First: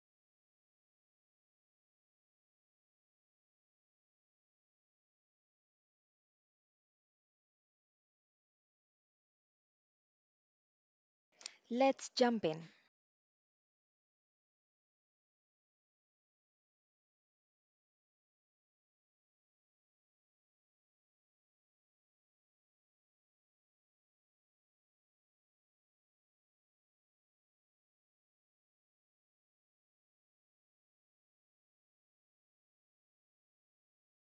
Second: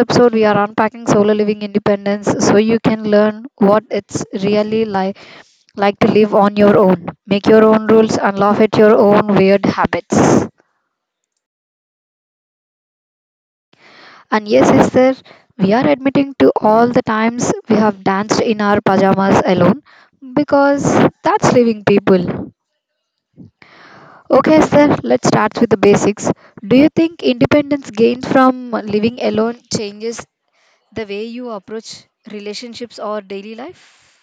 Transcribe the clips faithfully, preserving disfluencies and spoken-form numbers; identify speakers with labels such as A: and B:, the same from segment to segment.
A: episode, we are unpacking solo living independence so you can learn what it's really like, like to live on your own, make your own rules, and laugh at your own weird habits.
B: Let's jump in.
A: And yes, sister, we are admitting to all the times we have danced in our pajamas alone because that's living people. Okay, sir, let's start with the basics. Do you think independence gained from living alone changes the way you approach relationships or daily life?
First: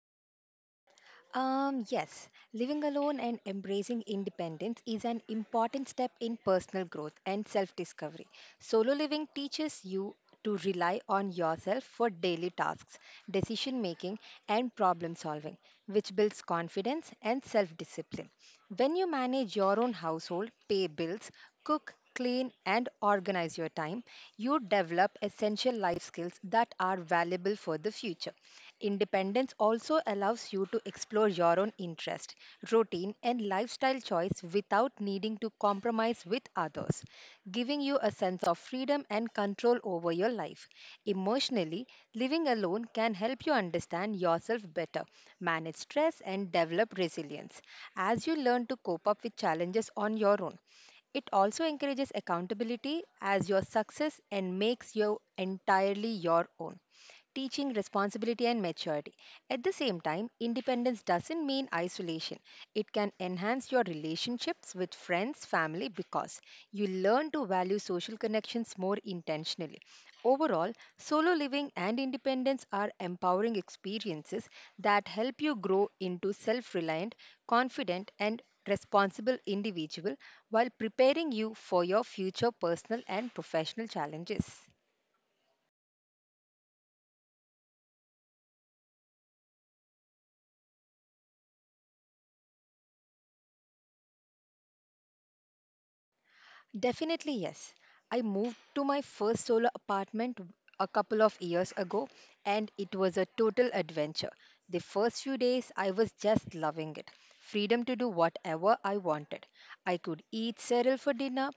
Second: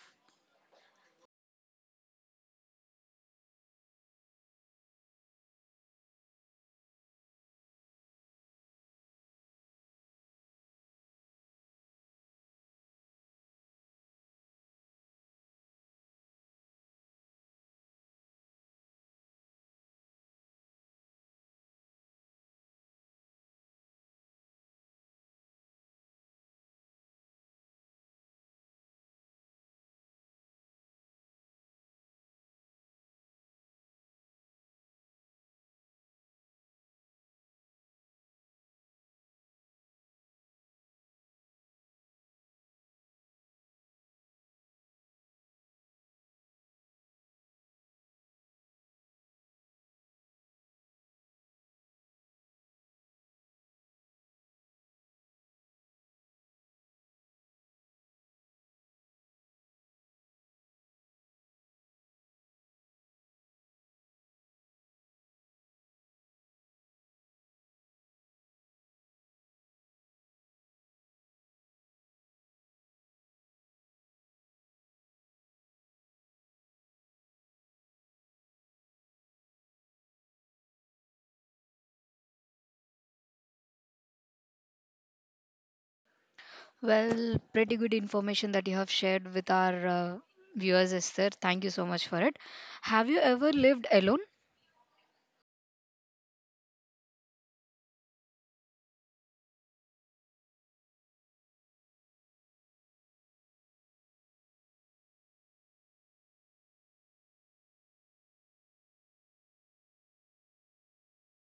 B: Um, yes, living alone and embracing independence is an important step in personal growth and self discovery. Solo living teaches you to rely on yourself for daily tasks, decision making, and problem solving, which builds confidence and self discipline. When you manage your own household, pay bills, cook, clean, and organize your time, you develop essential life skills that are valuable for the future. Independence also allows you to explore your own interest, routine, and lifestyle choice without needing to compromise with others, giving you a sense of freedom and control over your life. Emotionally, living alone can help you understand yourself better, manage stress, and develop resilience as you learn to cope up with challenges on your own. It also encourages accountability as your success and makes you entirely your own teaching responsibility and maturity. At the same time, independence doesn't mean isolation. It can enhance your relationships with friends, family, because you learn to value social connections more intentionally. Overall, solo living and independence are empowering experiences that help you grow into self reliant, confident, and responsible individual while preparing you for your future personal and professional challenges.
A: Well, pretty good information that you have shared with our uh, viewers, Esther. Thank you so much for it. Have you ever lived alone?
B: Definitely, yes. I moved to my first solo apartment a couple of years ago, and it was a total adventure. The first few days, I was just loving it freedom to do whatever I wanted. I could eat cereal for dinner,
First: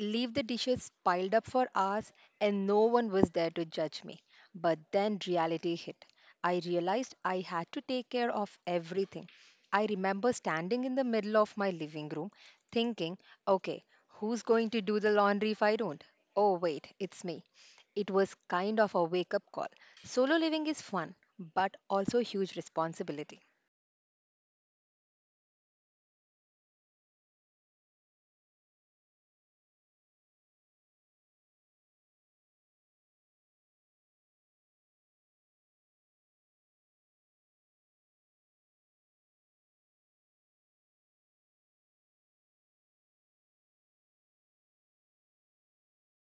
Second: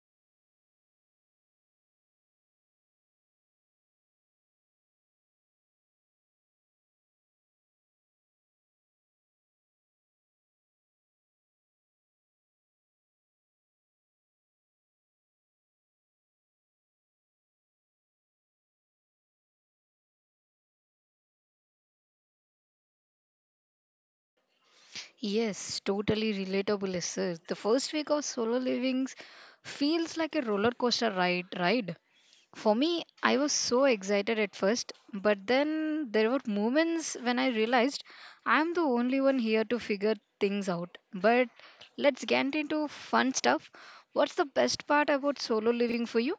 B: leave the dishes piled up for hours, and no one was there to judge me. But then reality hit. I realized I had to take care of everything. I remember standing in the middle of my living room thinking, okay, who's going to do the laundry if I don't? Oh, wait, it's me. It was kind of a wake up call. Solo living is fun, but also huge responsibility.
A: Yes, totally relatable, sir. The first week of solo living feels like a roller coaster ride, ride. For me, I was so excited at first, but then there were moments when I realized I'm the only one here to figure things out. But let's get into fun stuff. What's the best part about solo living for you?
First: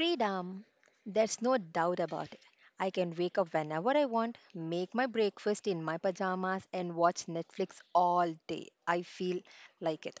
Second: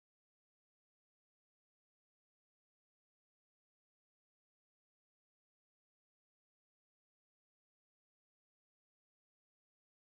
B: Freedom. There's no doubt about it. I can wake up whenever I want, make my breakfast in my pajamas, and watch Netflix all day. I feel like it.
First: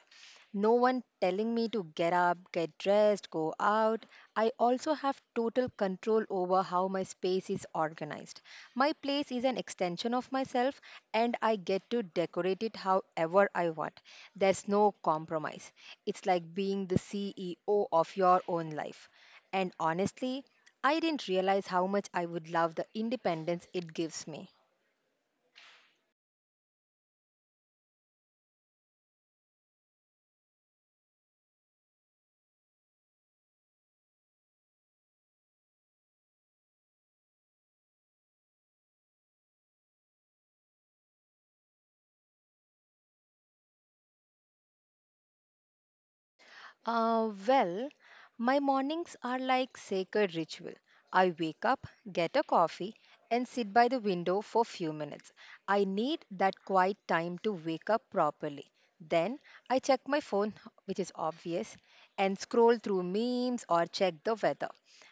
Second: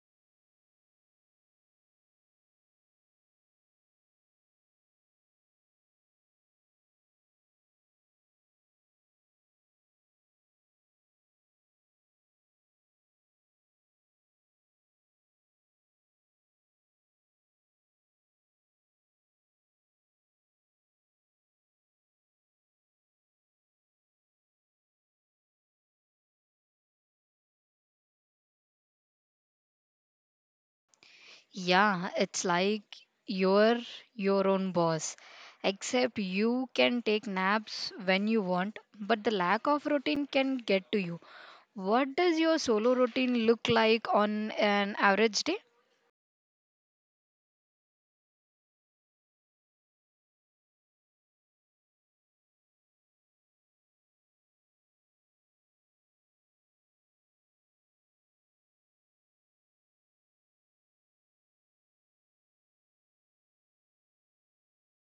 B: No one telling me to get up, get dressed, go out. I also have total control over how my space is organized. My place is an extension of myself and I get to decorate it however I want. There's no compromise. It's like being the C E O of your own life. And honestly, I didn't realize how much I would love the independence it gives me.
A: Yeah, it's like you're your own boss. Except you can take naps when you want, but the lack of routine can get to you. What does your solo routine look like on an average day?
B: Uh, well, my mornings are like sacred ritual. I wake up, get a coffee, and sit by the window for few minutes. I need that quiet time to wake up properly. Then I check my phone, which is obvious, and scroll through memes or check the weather.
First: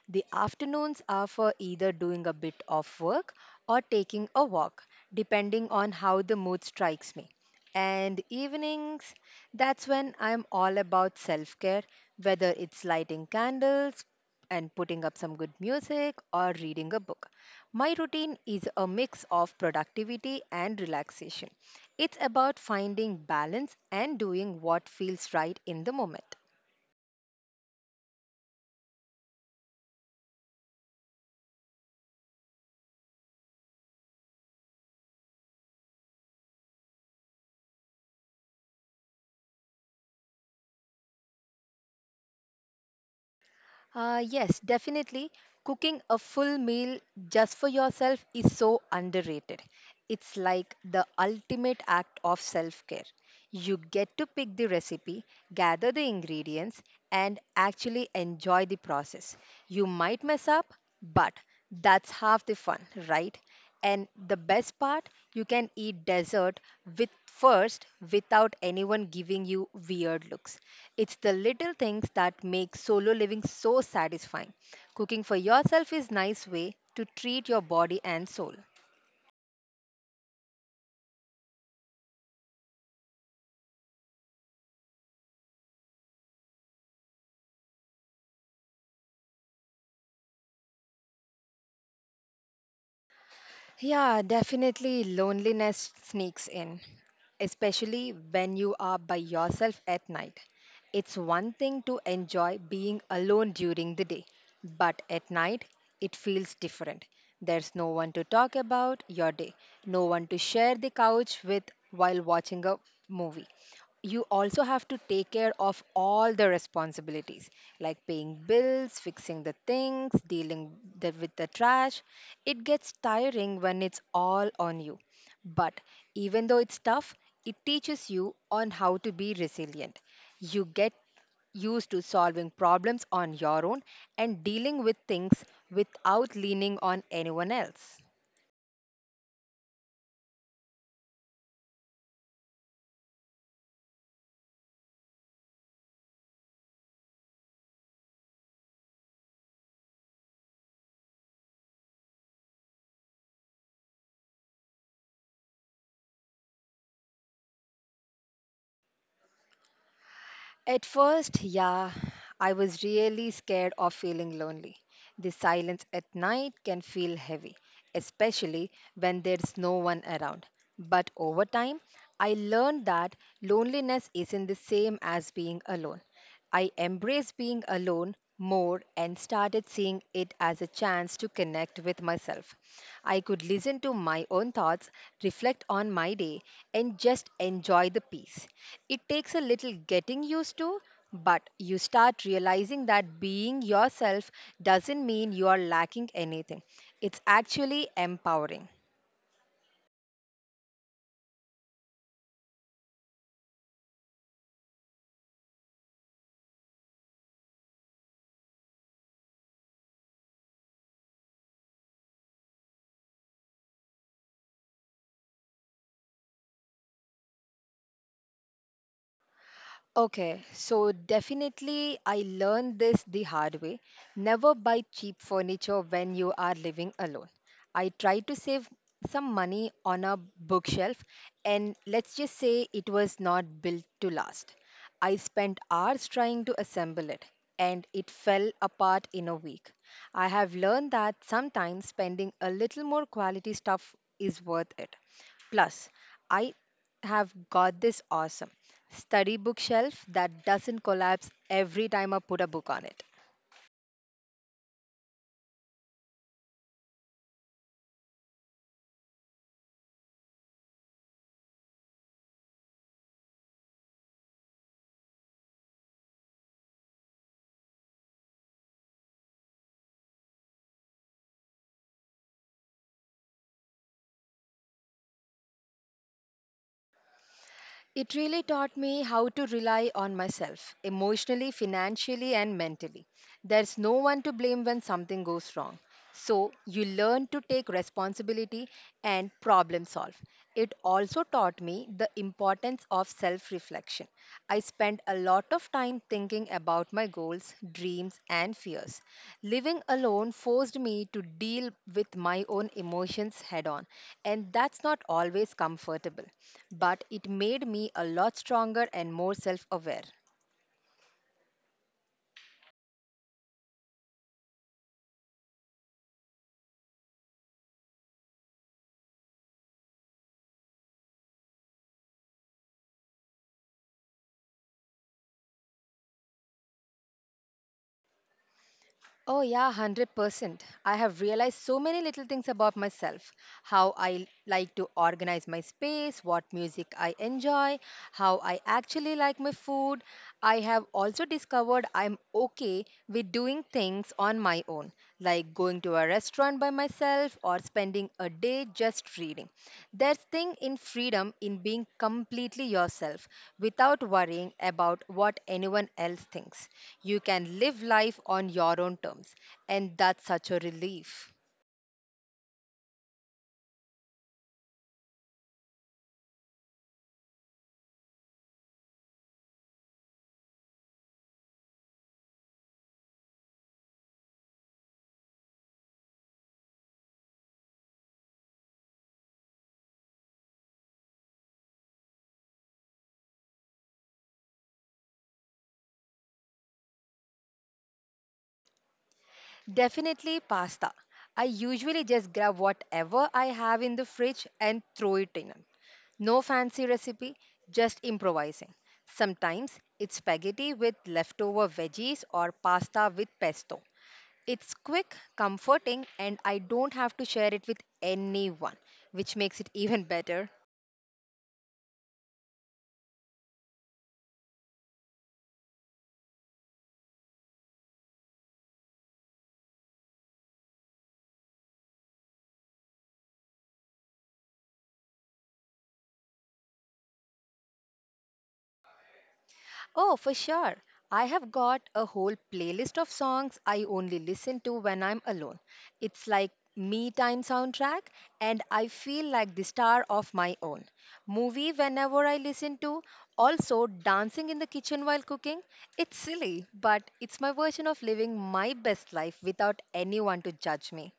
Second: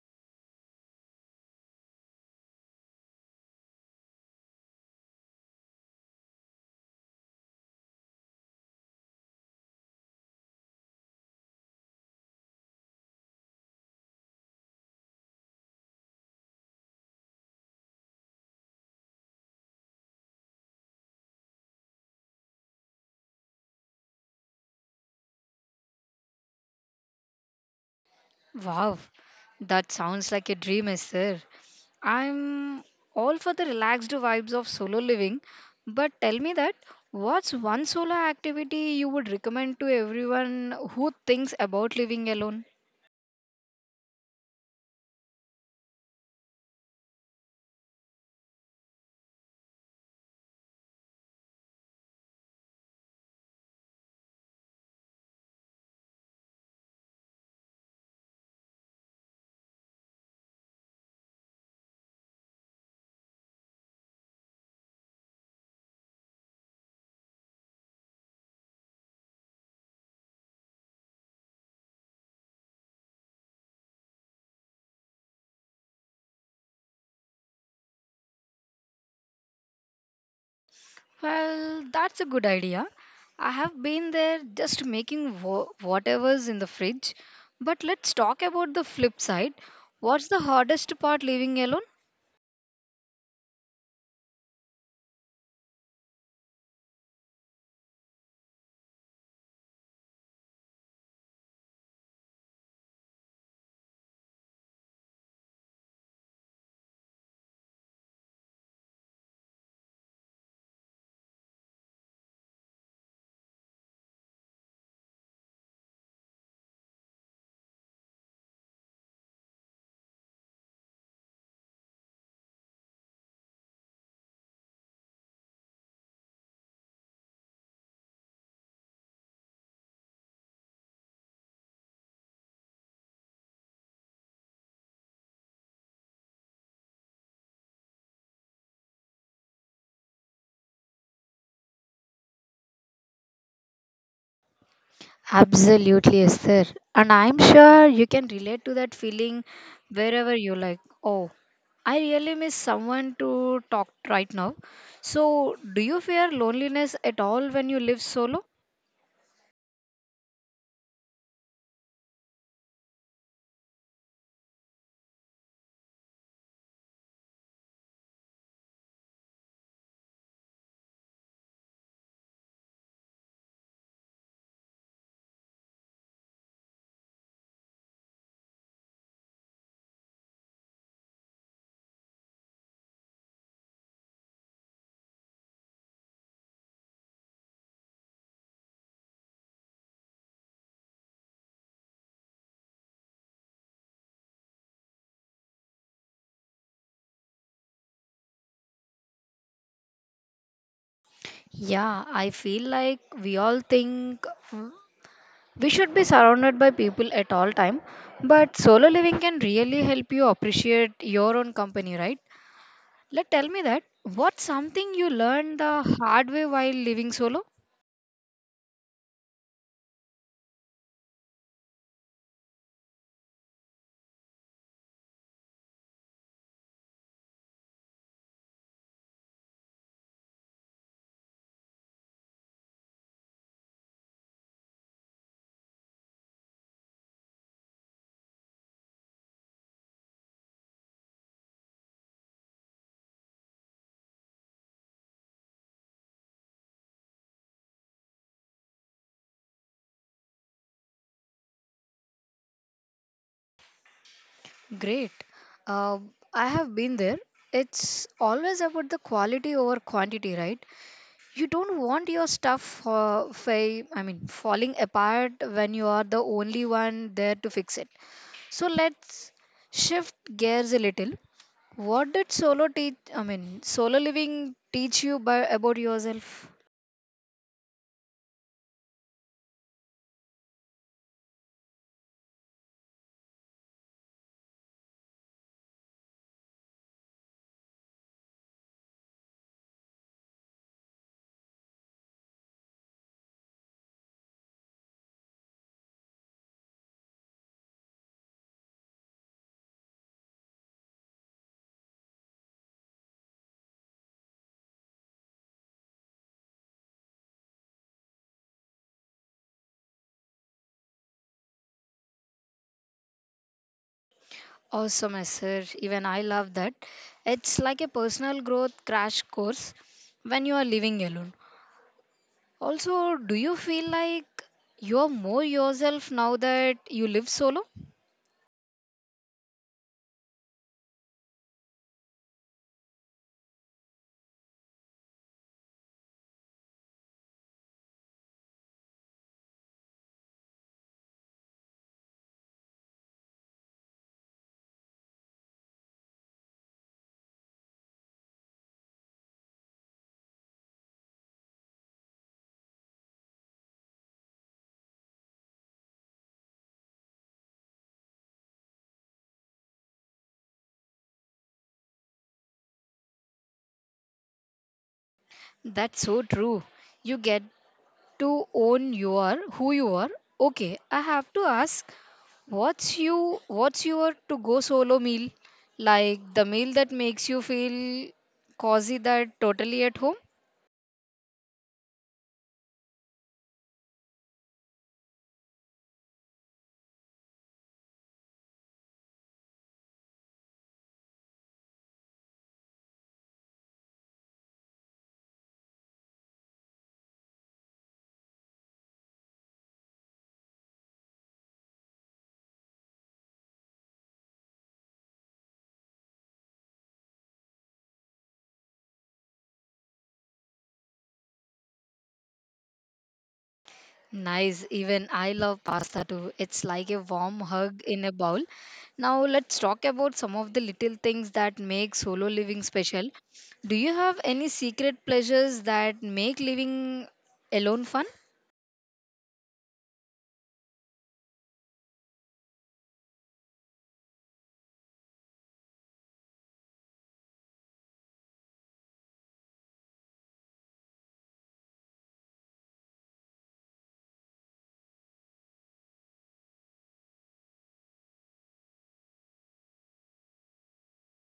B: The afternoons are for either doing a bit of work or taking a walk, depending on how the mood strikes me and evenings that's when I'm all about self care, whether it's lighting candles and putting up some good music or reading a book. My routine is a mix of productivity and relaxation. It's about finding balance and doing what feels right in the moment.
A: Wow, that sounds like a dream, is sir. I'm all for the relaxed vibes of solo living, but tell me that what's one solo activity you would recommend to everyone who thinks about living alone?
B: Uh, yes, definitely. Cooking a full meal just for yourself is so underrated. It's like the ultimate act of self care. You get to pick the recipe, gather the ingredients, and actually enjoy the process. You might mess up, but that's half the fun, right? And the best part, you can eat dessert with first without anyone giving you weird looks. It's the little things that make solo living so satisfying. Cooking for yourself is nice way to treat your body and soul.
A: Well, that's a good idea. I have been there just making wo- whatever's in the fridge. But let's talk about the flip side. What's the hardest part living alone?
B: Yeah, definitely loneliness sneaks in, especially when you are by yourself at night. It's one thing to enjoy being alone during the day, but at night it feels different. There's no one to talk about your day, no one to share the couch with while watching a movie, you also have to take care of all the responsibilities like paying bills fixing the things dealing the, with the trash it gets tiring when it's all on you but even though it's tough it teaches you on how to be resilient you get used to solving problems on your own and dealing with things without leaning on anyone else.
A: Absolutely, Esther. And I'm sure you can relate to that feeling wherever you like. Oh, I really miss someone to talk right now. So, do you fear loneliness at all when you live solo?
B: At first, yeah, I was really scared of feeling lonely. The silence at night can feel heavy, especially when there's no one around. But over time, I learned that loneliness isn't the same as being alone. I embraced being alone more and started seeing it as a chance to connect with myself. I could listen to my own thoughts, reflect on my day, and just enjoy the peace. It takes a little getting used to, but you start realizing that being yourself doesn't mean you are lacking anything. It's actually empowering.
A: Yeah, I feel like we all think mm, we should be surrounded by people at all time, but solo living can really help you appreciate your own company, right? Let tell me that what's something you learned the hard way while living solo?
B: Okay, so definitely I learned this the hard way. Never buy cheap furniture when you are living alone. I tried to save some money on a bookshelf, and let's just say it was not built to last. I spent hours trying to assemble it, and it fell apart in a week. I have learned that sometimes spending a little more quality stuff is worth it. Plus, I have got this awesome study bookshelf that doesn't collapse every time I put a book on it.
A: Great. Uh, I have been there. It's always about the quality over quantity, right? You don't want your stuff, uh, fa- I mean, falling apart when you are the only one there to fix it. So let's shift gears a little. What did solo teach? I mean, solo living teach you by, about yourself?
B: It really taught me how to rely on myself emotionally, financially, and mentally. There's no one to blame when something goes wrong. So, you learn to take responsibility and problem solve. It also taught me the importance of self reflection reflection. I spend a lot of time thinking about my goals, dreams, and fears. Living alone forced me to deal with my own emotions head on, and that's not always comfortable, but it made me a lot stronger and more self aware.
A: Awesome, sir. Even I love that. It's like a personal growth crash course when you are living alone. Also, do you feel like you are more yourself now that you live solo?
B: Oh, yeah, one hundred percent. I have realized so many little things about myself how I like to organize my space, what music I enjoy, how I actually like my food. I have also discovered I'm okay with doing things on my own like going to a restaurant by myself or spending a day just reading. There's thing in freedom in being completely yourself without worrying about what anyone else thinks. You can live life on your own terms, and that's such a relief.
A: That's so true. You get to own you are who you are. Okay, I have to ask. What's you what's your to go solo meal? Like the meal that makes you feel cozy that totally at home?
B: Definitely pasta. I usually just grab whatever I have in the fridge and throw it in. No fancy recipe, just improvising. Sometimes it's spaghetti with leftover veggies or pasta with pesto. It's quick, comforting, and I don't have to share it with anyone, which makes it even better.
A: Nice. Even I love pasta too. It's like a warm hug in a bowl. Now let's talk about some of the little things that make solo living special. Do you have any secret pleasures that make living alone fun?
B: Oh, for sure. I have got a whole playlist of songs I only listen to when I'm alone. It's like me time soundtrack and I feel like the star of my own movie whenever I listen to also dancing in the kitchen while cooking it's silly but it's my version of living my best life without anyone to judge me.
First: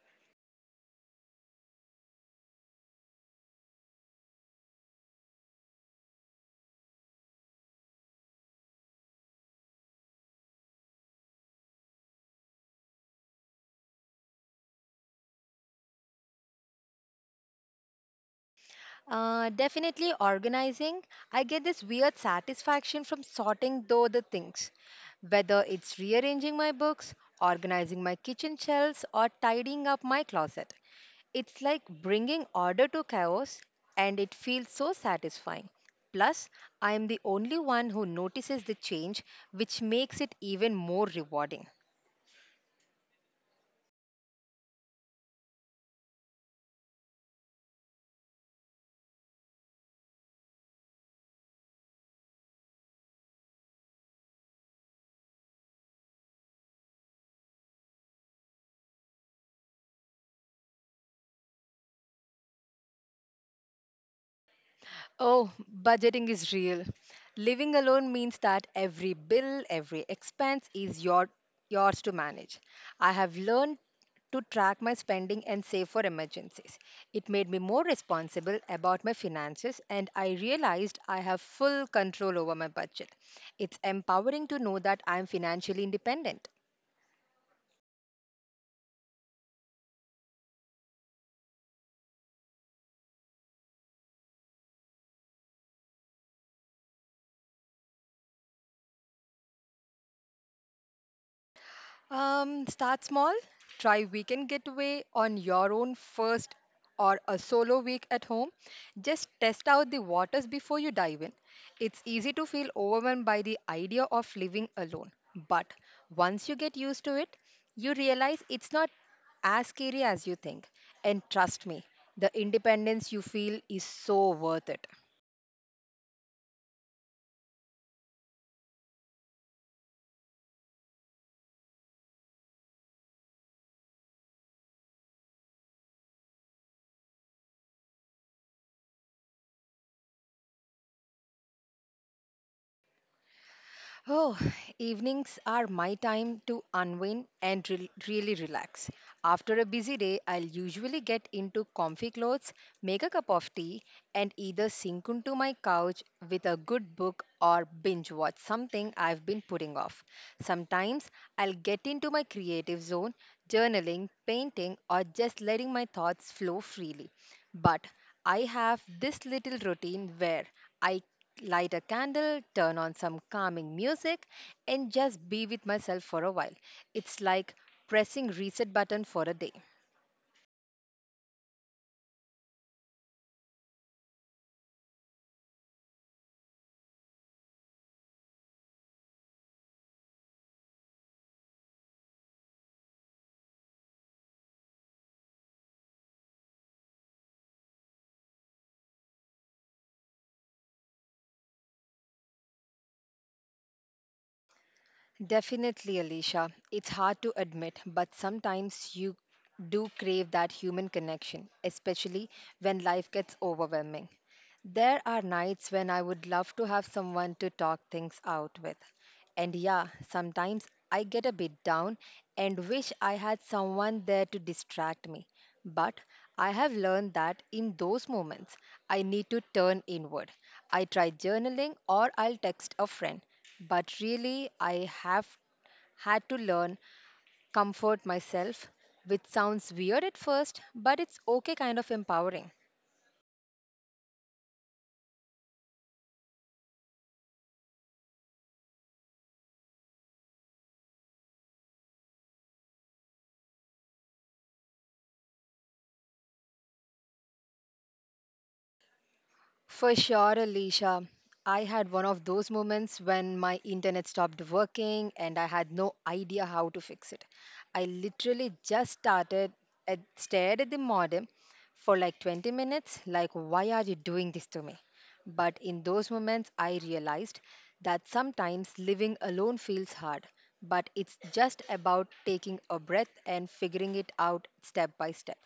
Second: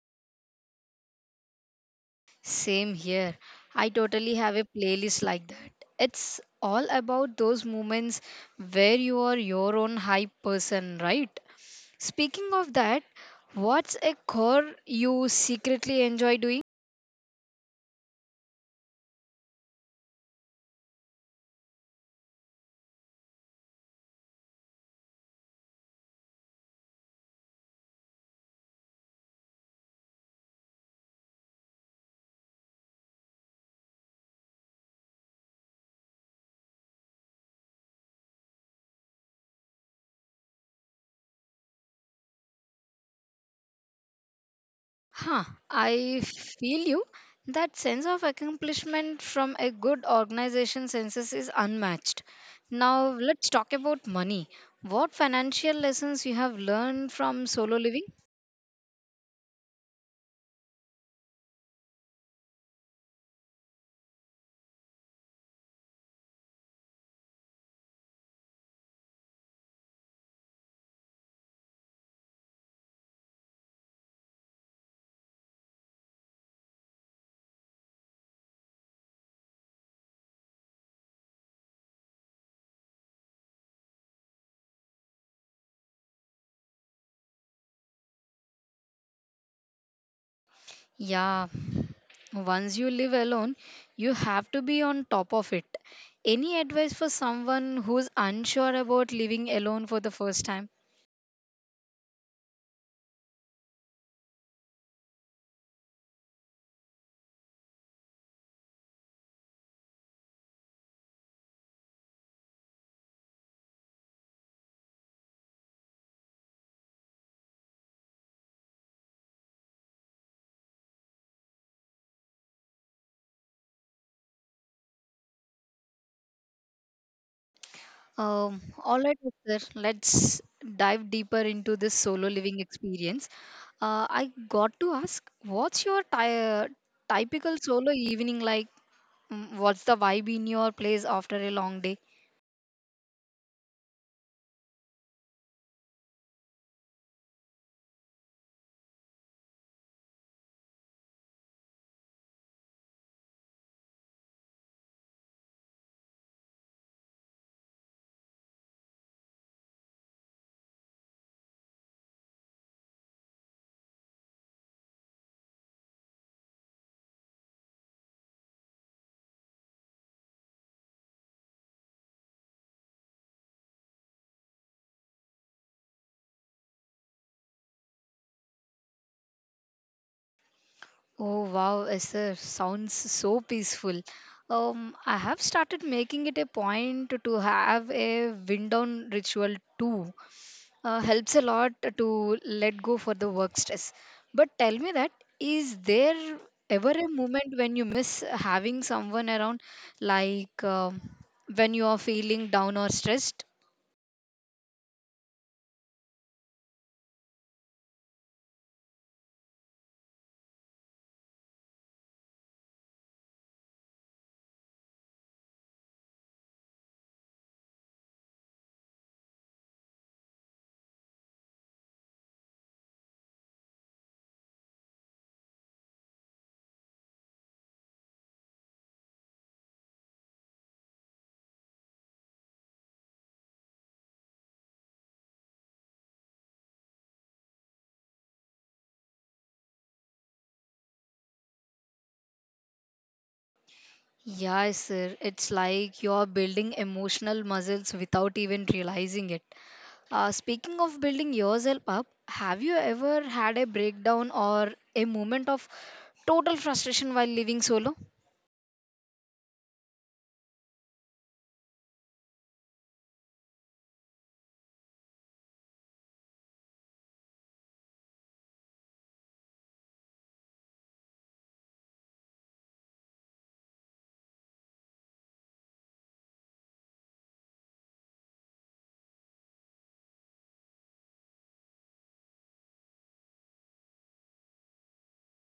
A: Same here. I totally have a playlist like that. It's all about those moments where you are your own hype person, right? Speaking of that, what's a chore you secretly enjoy doing?
B: Uh, definitely organizing. I get this weird satisfaction from sorting though the things, whether it's rearranging my books, organizing my kitchen shelves, or tidying up my closet. It's like bringing order to chaos, and it feels so satisfying. Plus, I am the only one who notices the change, which makes it even more rewarding.
A: Huh, I feel you. That sense of accomplishment from a good organization census is unmatched. Now, let's talk about money. What financial lessons you have learned from solo living?
B: Oh, budgeting is real. Living alone means that every bill, every expense is your yours to manage. I have learned to track my spending and save for emergencies. It made me more responsible about my finances and I realized I have full control over my budget. It's empowering to know that I am financially independent.
A: Yeah, once you live alone, you have to be on top of it. Any advice for someone who's unsure about living alone for the first time?
B: Um, start small. Try weekend getaway on your own first or a solo week at home. Just test out the waters before you dive in. It's easy to feel overwhelmed by the idea of living alone. But once you get used to it, you realize it's not as scary as you think. And trust me, the independence you feel is so worth it.
A: Um, all right, sir. Let's dive deeper into this solo living experience. Uh, I got to ask, what's your ty- typical solo evening like? Mm, What's the vibe in your place after a long day?
B: Oh, evenings are my time to unwind and re- really relax. After a busy day, I'll usually get into comfy clothes, make a cup of tea, and either sink into my couch with a good book or binge watch something I've been putting off. Sometimes I'll get into my creative zone, journaling, painting, or just letting my thoughts flow freely. But I have this little routine where I light a candle, turn on some calming music, and just be with myself for a while. It's like pressing reset button for a day.
A: Oh wow, Esther, sounds so peaceful. Um, I have started making it a point to have a wind down ritual too. Uh, helps a lot to let go for the work stress. But tell me that is there ever a moment when you miss having someone around, like um, when you are feeling down or stressed?
B: Definitely, Alicia. It's hard to admit, but sometimes you do crave that human connection, especially when life gets overwhelming. There are nights when I would love to have someone to talk things out with. And yeah, sometimes I get a bit down and wish I had someone there to distract me. But I have learned that in those moments, I need to turn inward. I try journaling or I'll text a friend. But really, I have had to learn comfort myself, which sounds weird at first, but it's okay kind of empowering.
A: Yeah, sir. It's like you're building emotional muscles without even realizing it. Uh, speaking of building yourself up, have you ever had a breakdown or a moment of total frustration while living solo?
B: For sure, Alicia. I had one of those moments when my internet stopped working and I had no idea how to fix it. I literally just started at stared at the modem for like twenty minutes, like, why are you doing this to me? But in those moments, I realized that sometimes living alone feels hard, but it's just about taking a breath and figuring it out step by step.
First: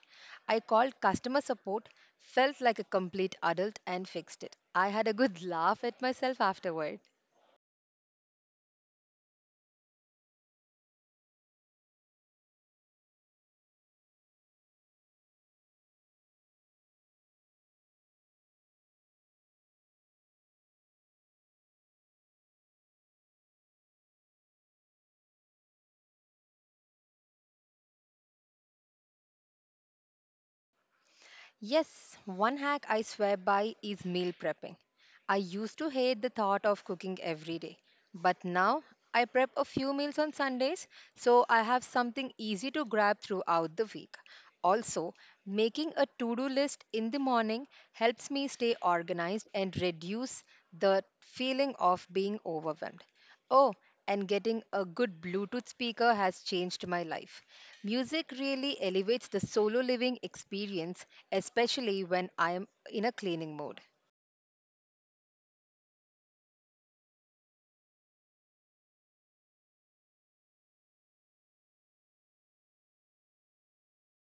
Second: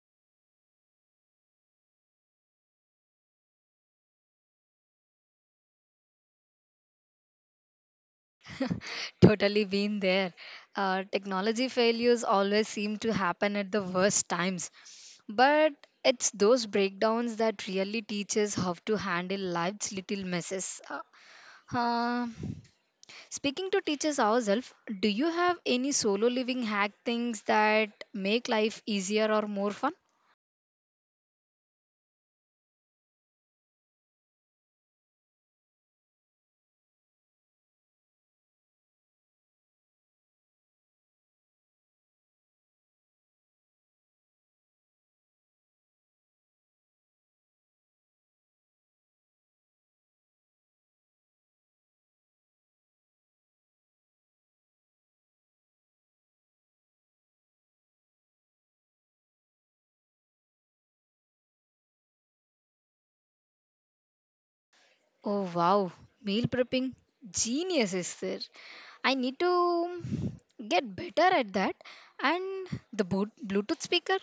B: I called customer support, felt like a complete adult, and fixed it. I had a good laugh at myself afterward.
A: Totally been there. Uh, technology failures always seem to happen at the worst times. But it's those breakdowns that really teach us how to handle life's little messes. Uh, uh, Speaking to teachers ourselves, do you have any solo living hack things that make life easier or more fun?
B: Yes, one hack I swear by is meal prepping. I used to hate the thought of cooking every day, but now I prep a few meals on Sundays so I have something easy to grab throughout the week. Also, making a to do list in the morning helps me stay organized and reduce the feeling of being overwhelmed. Oh, and getting a good Bluetooth speaker has changed my life. Music really elevates the solo living experience, especially when I am in a cleaning mode.
A: Oh wow, meal prepping genius is there. I need to get better at that. And the boot- Bluetooth speaker,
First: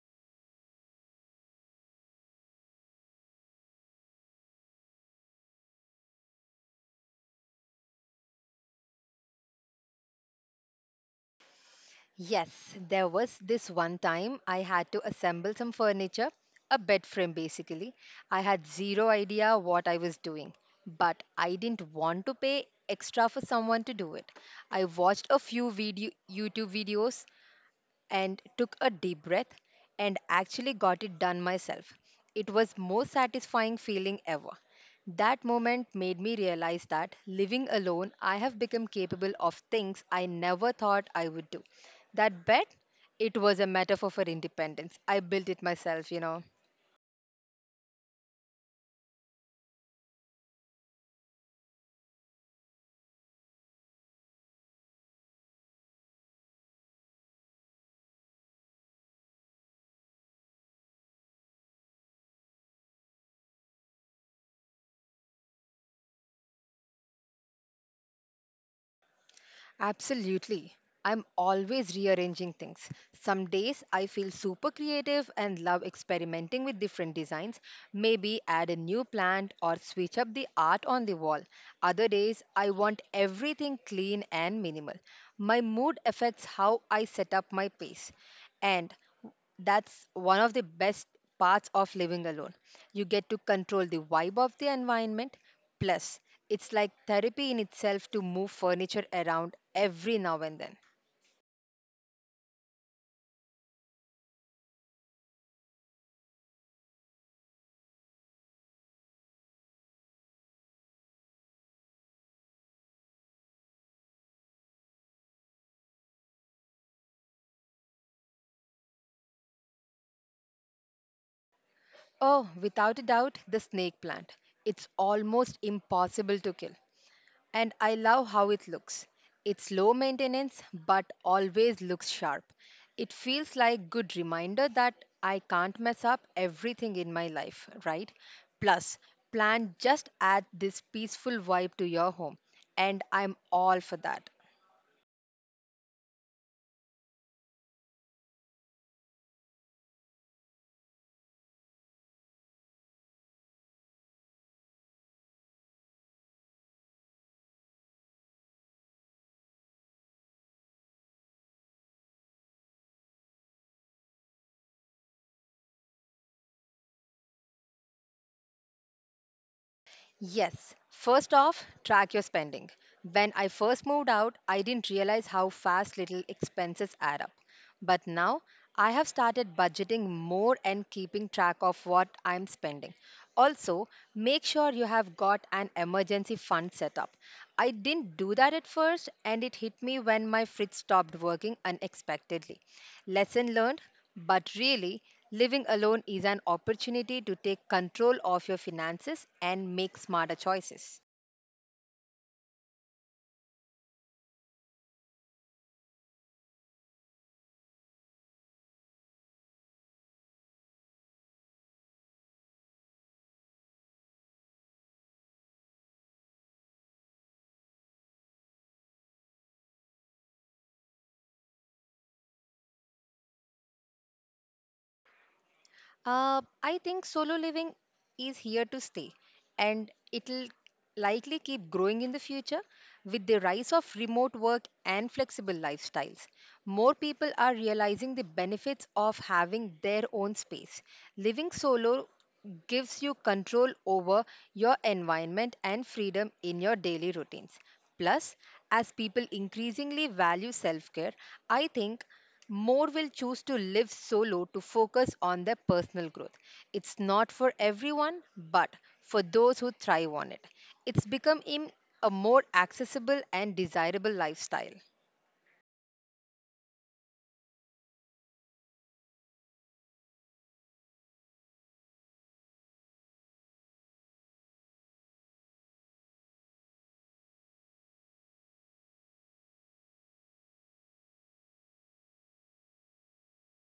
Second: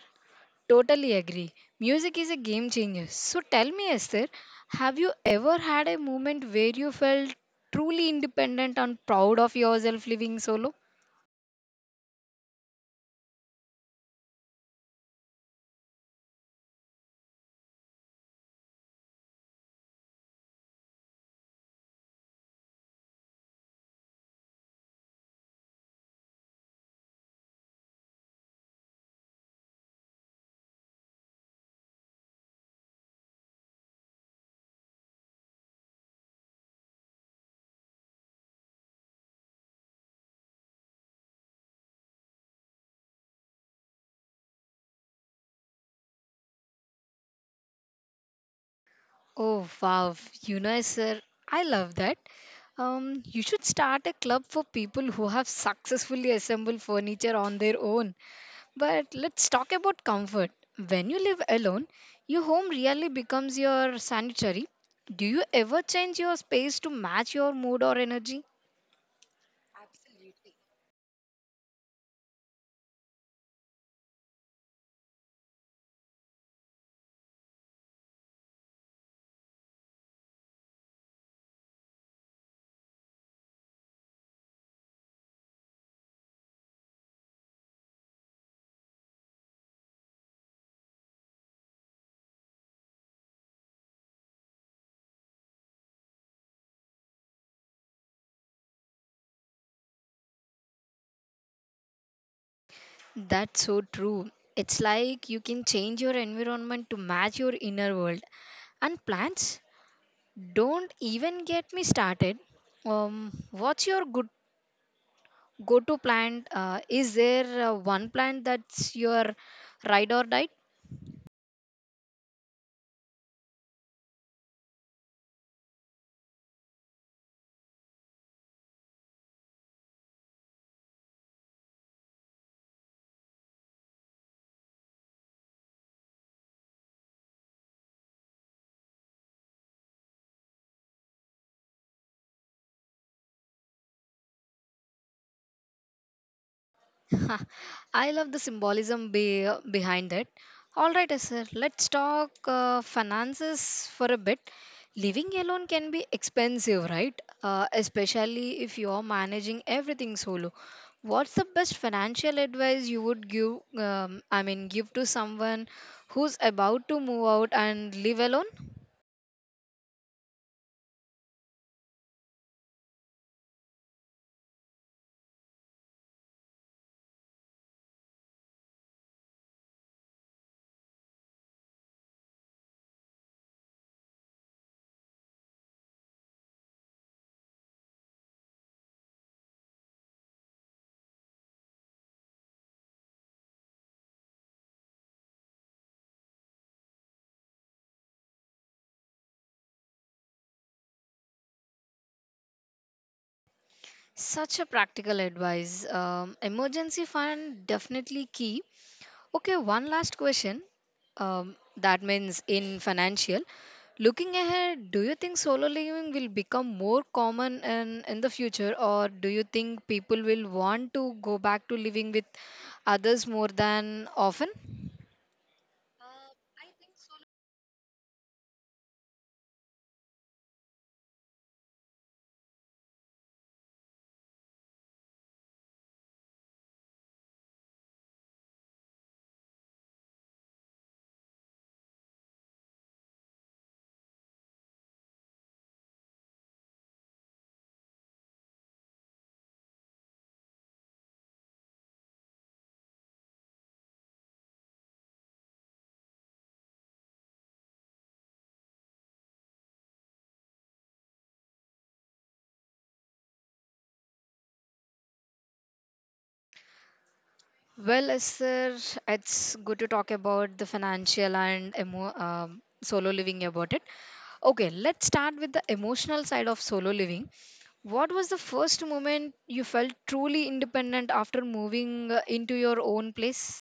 A: totally agree. Music is a game changer. So tell me, Esther, have you ever had a moment where you felt truly independent and proud of yourself living solo?
B: Yes, there was this one time I had to assemble some furniture, a bed frame basically. I had zero idea what I was doing, but I didn't want to pay extra for someone to do it. I watched a few video YouTube videos and took a deep breath and actually got it done myself. It was most satisfying feeling ever. That moment made me realize that living alone I have become capable of things I never thought I would do. That bet It was a metaphor for independence. I built it myself, you know.
A: Oh wow, you know, sir, I love that. Um, you should start a club for people who have successfully assembled furniture on their own. But let's talk about comfort. When you live alone, your home really becomes your sanctuary. Do you ever change your space to match your mood or energy?
B: Absolutely. I'm always rearranging things. Some days I feel super creative and love experimenting with different designs, maybe add a new plant or switch up the art on the wall. Other days I want everything clean and minimal. My mood affects how I set up my pace. And that's one of the best parts of living alone. You get to control the vibe of the environment. Plus, it's like therapy in itself to move furniture around every now and then.
A: That's so true. It's like you can change your environment to match your inner world. And plants? Don't even get me started. Um, what's your good go-to plant? Uh, is there uh, one plant that's your ride or die?
B: Oh, without a doubt, the snake plant. It's almost impossible to kill. And I love how it looks. It's low maintenance but always looks sharp. It feels like good reminder that I can't mess up everything in my life, right? Plus, plan just add this peaceful vibe to your home, and I'm all for that.
A: I love the symbolism be, behind it. All right, sir, let's talk uh, finances for a bit. Living alone can be expensive, right? Uh, especially if you're managing everything solo. What's the best financial advice you would give? Um, I mean, give to someone who's about to move out and live alone?
B: Yes. First off, track your spending. When I first moved out, I didn't realize how fast little expenses add up. But now, I have started budgeting more and keeping track of what I'm spending. Also, make sure you have got an emergency fund set up. I didn't do that at first, and it hit me when my fridge stopped working unexpectedly. Lesson learned, but really, living alone is an opportunity to take control of your finances and make smarter choices.
A: Such a practical advice. Um, emergency fund definitely key. Okay, one last question. Um, that means in financial. Looking ahead, do you think solo living will become more common in, in the future, or do you think people will want to go back to living with others more than often?
B: Uh, I think solo living is here to stay, and it'll likely keep growing in the future with the rise of remote work and flexible lifestyles. More people are realizing the benefits of having their own space. Living solo gives you control over your environment and freedom in your daily routines. Plus, as people increasingly value self care, I think more will choose to live solo to focus on their personal growth. It's not for everyone, but for those who thrive on it, it's become a more accessible and desirable lifestyle.
A: Well, uh, sir, it's good to talk about the financial and emo- um, solo living about it. Okay, let's start with the emotional side of solo living. What was the first moment you felt truly independent after moving uh, into your own place?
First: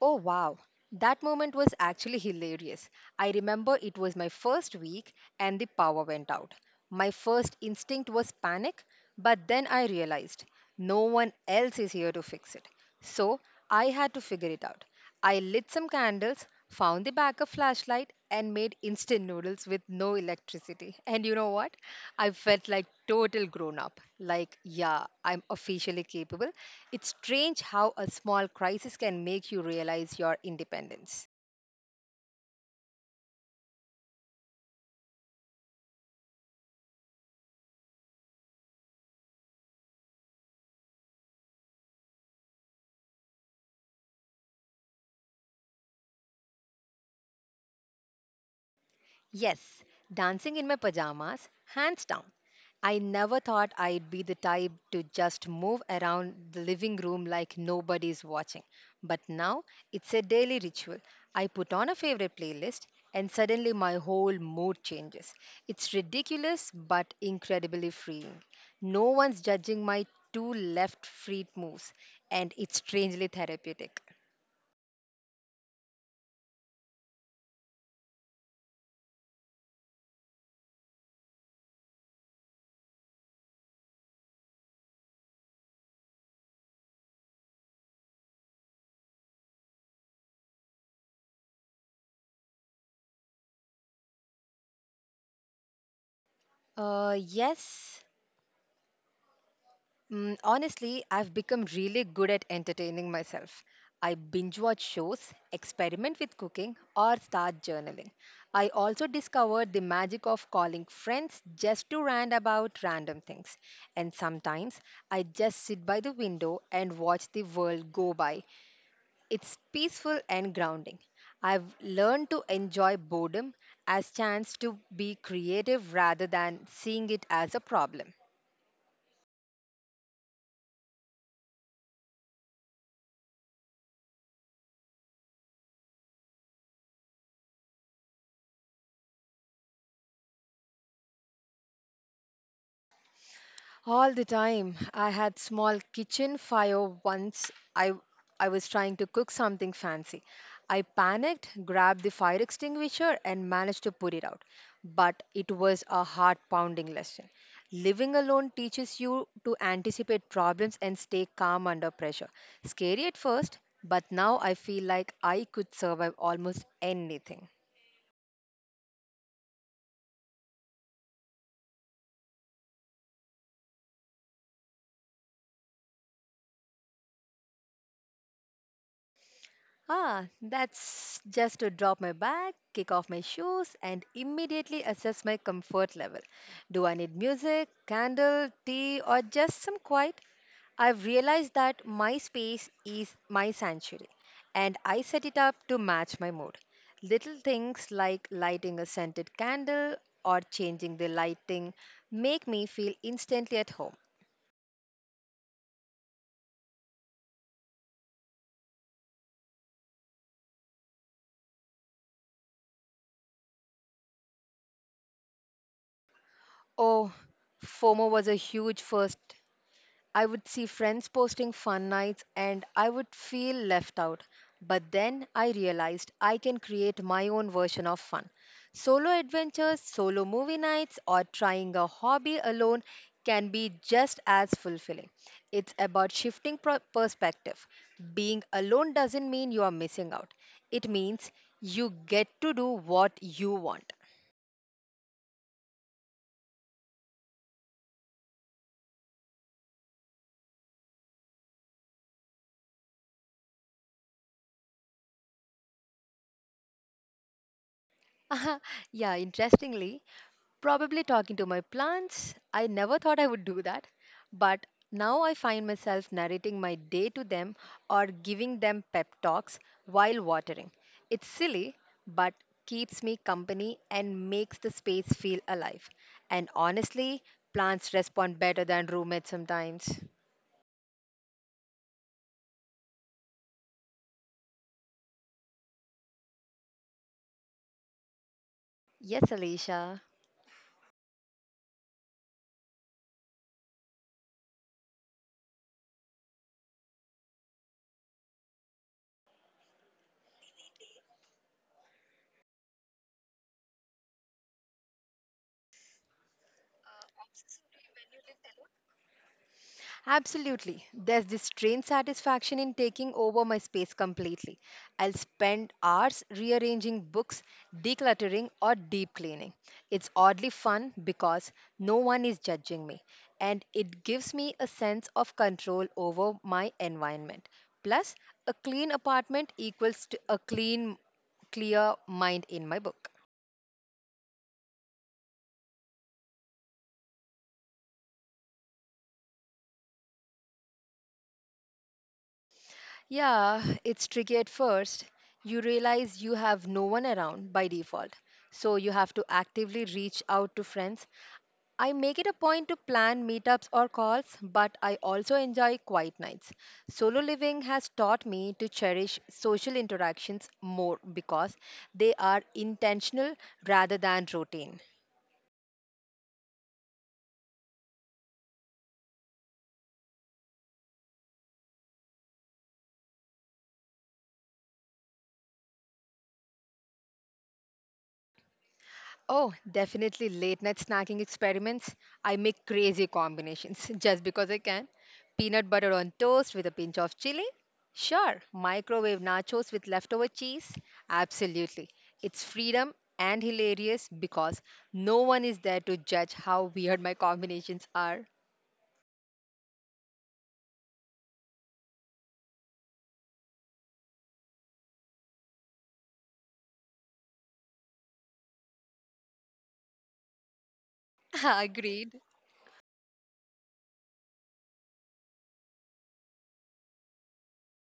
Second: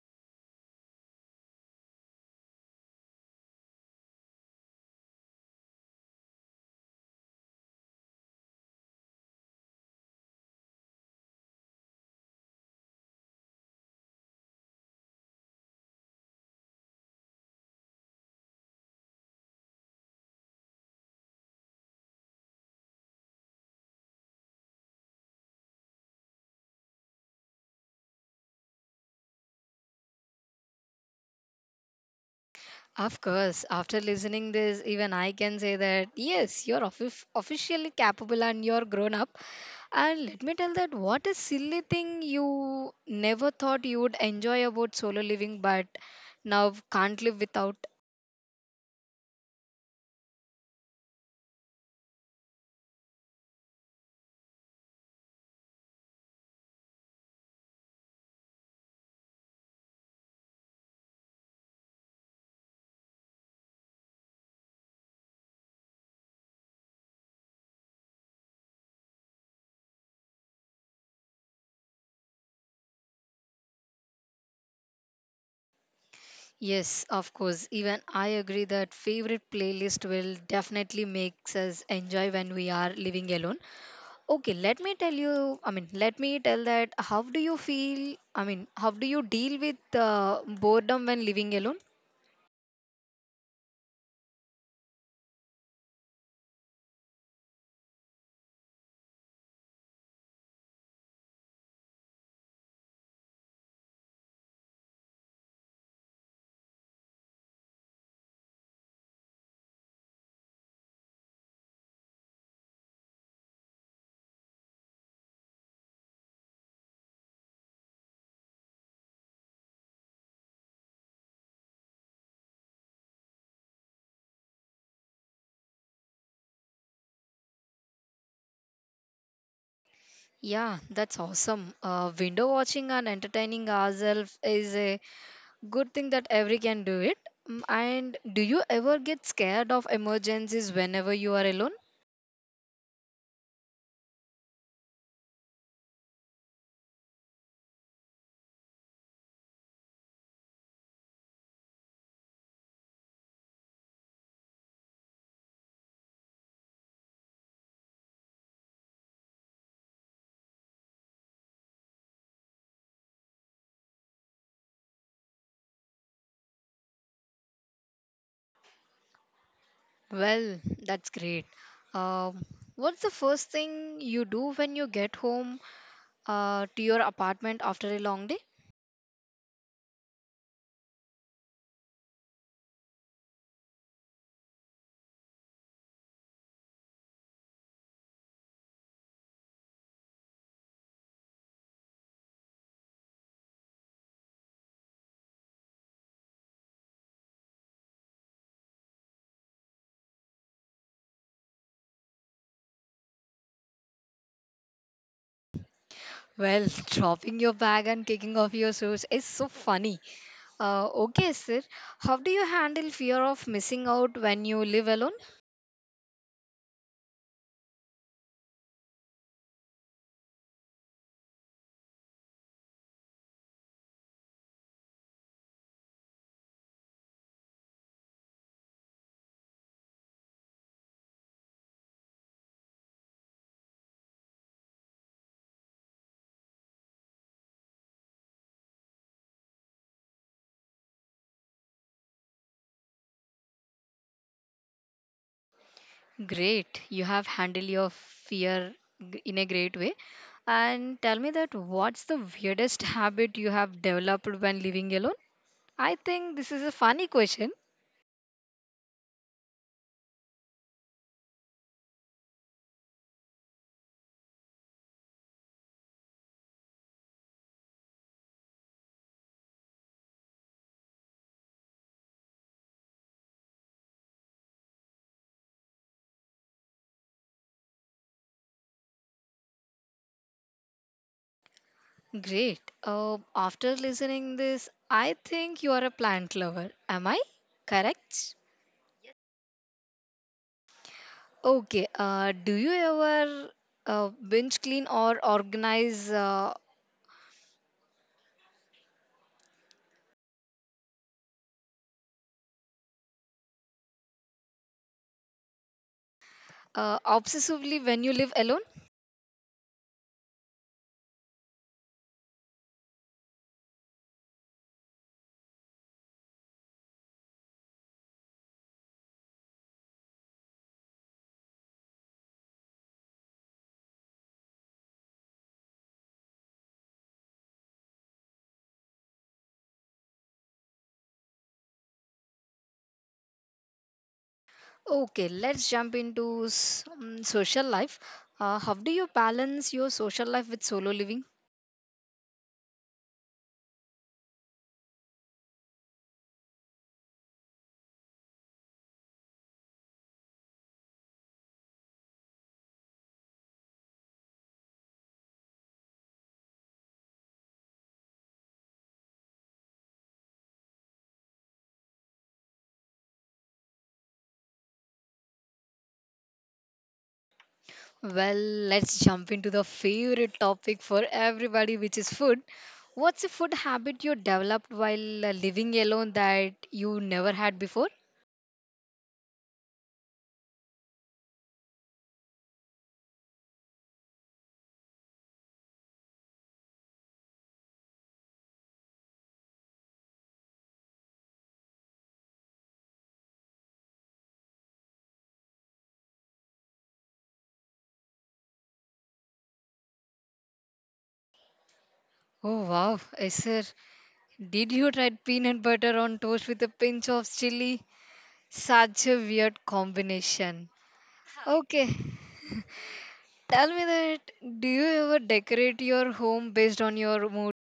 B: Oh wow, that moment was actually hilarious. I remember it was my first week and the power went out. My first instinct was panic, but then I realized no one else is here to fix it. So I had to figure it out. I lit some candles, found the backup flashlight, and made instant noodles with no electricity. And you know what? I felt like total grown up. Like, yeah, I'm officially capable. It's strange how a small crisis can make you realize your independence.
A: Of course, after listening this, even I can say that yes, you're offi- officially capable and you're grown up. And let me tell that what a silly thing you never thought you would enjoy about solo living, but now can't live without.
B: Yes, dancing in my pajamas, hands down. I never thought I'd be the type to just move around the living room like nobody's watching. But now it's a daily ritual. I put on a favorite playlist and suddenly my whole mood changes. It's ridiculous but incredibly freeing. No one's judging my two left feet moves, and it's strangely therapeutic.
A: Yes, of course, even I agree that favorite playlist will definitely makes us enjoy when we are living alone. Okay, let me tell you. I mean, let me tell that how do you feel? I mean, how do you deal with uh, boredom when living alone?
B: Uh, yes, Mm, honestly, I've become really good at entertaining myself. I binge watch shows, experiment with cooking, or start journaling. I also discovered the magic of calling friends just to rant about random things. And sometimes I just sit by the window and watch the world go by. It's peaceful and grounding. I've learned to enjoy boredom as chance to be creative rather than seeing it as a problem.
A: Yeah, that's awesome. Uh, window watching and entertaining ourselves is a good thing that every can do it. Mm, And do you ever get scared of emergencies whenever you are alone?
B: All the time. I had small kitchen fire once. I I was trying to cook something fancy. I panicked, grabbed the fire extinguisher and managed to put it out. But it was a heart-pounding lesson. Living alone teaches you to anticipate problems and stay calm under pressure. Scary at first, but now I feel like I could survive almost anything.
A: Well, that's great. Um, what's the first thing you do when you get home uh, to your apartment after a long day?
B: Ah, that's just to drop my bag, kick off my shoes, and immediately assess my comfort level. Do I need music, candle, tea, or just some quiet? I've realized that my space is my sanctuary, and I set it up to match my mood. Little things like lighting a scented candle or changing the lighting make me feel instantly at home.
A: Well, dropping your bag and kicking off your shoes is so funny. Uh, okay, sir. How do you handle fear of missing out when you live alone?
B: Oh, FOMO was a huge first. I would see friends posting fun nights and I would feel left out. But then I realized I can create my own version of fun. Solo adventures, solo movie nights, or trying a hobby alone can be just as fulfilling. It's about shifting pro- perspective. Being alone doesn't mean you are missing out, it means you get to do what you want.
A: Great. You have handled your fear g- in a great way. And tell me that what's the weirdest habit you have developed when living alone? I think this is a funny question.
B: Yeah, interestingly, probably talking to my plants. I never thought I would do that, but now I find myself narrating my day to them or giving them pep talks while watering. It's silly, but keeps me company and makes the space feel alive. And honestly, plants respond better than roommates sometimes.
A: Great. Uh, after listening this, I think you are a plant lover. Am I correct?
B: Yes, Alicia.
A: Okay. Uh, do you ever uh, binge clean or organize uh, uh, obsessively when you live alone?
B: Absolutely. There's this strange satisfaction in taking over my space completely. I'll spend hours rearranging books, decluttering, or deep cleaning. It's oddly fun because no one is judging me, and it gives me a sense of control over my environment. Plus, a clean apartment equals to a clean, clear mind in my book.
A: Okay, let's jump into s- um, social life. Uh, how do you balance your social life with solo living?
B: Yeah, it's tricky at first. You realize you have no one around by default, so you have to actively reach out to friends. I make it a point to plan meetups or calls, but I also enjoy quiet nights. Solo living has taught me to cherish social interactions more because they are intentional rather than routine.
A: Well, let's jump into the favorite topic for everybody, which is food. What's a food habit you developed while uh, living alone that you never had before?
B: Oh, definitely late night snacking experiments. I make crazy combinations just because I can. Peanut butter on toast with a pinch of chili? Sure. Microwave nachos with leftover cheese? Absolutely. It's freedom and hilarious because no one is there to judge how weird my combinations are.
A: Oh wow, yes, sir. Did you try peanut butter on toast with a pinch of chili? Such a weird combination. Okay,
B: Agreed.
A: tell me that do you ever decorate your home based on your mood?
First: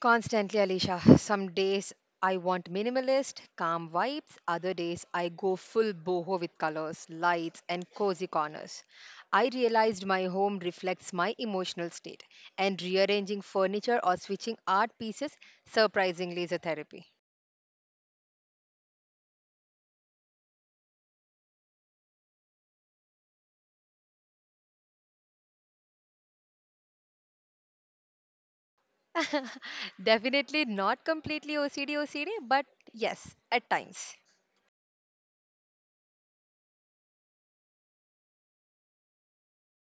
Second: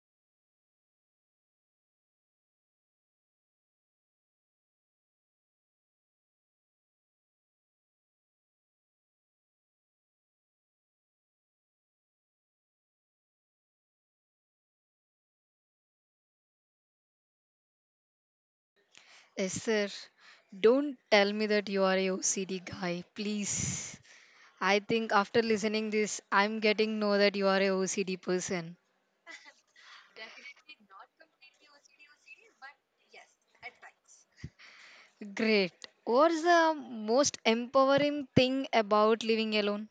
B: Constantly, Alisha. Some days I want minimalist, calm vibes. Other days I go full boho with colors, lights, and cozy corners. I realized my home reflects my emotional state, and rearranging furniture or switching art pieces surprisingly is a therapy.
A: Yes, sir. Don't tell me that you are a O C D guy, please. I think after listening this, I'm getting know that you are a O C D person.
B: Definitely not completely O C D O C D, but yes, at times.
A: Great. What's the most empowering thing about living alone?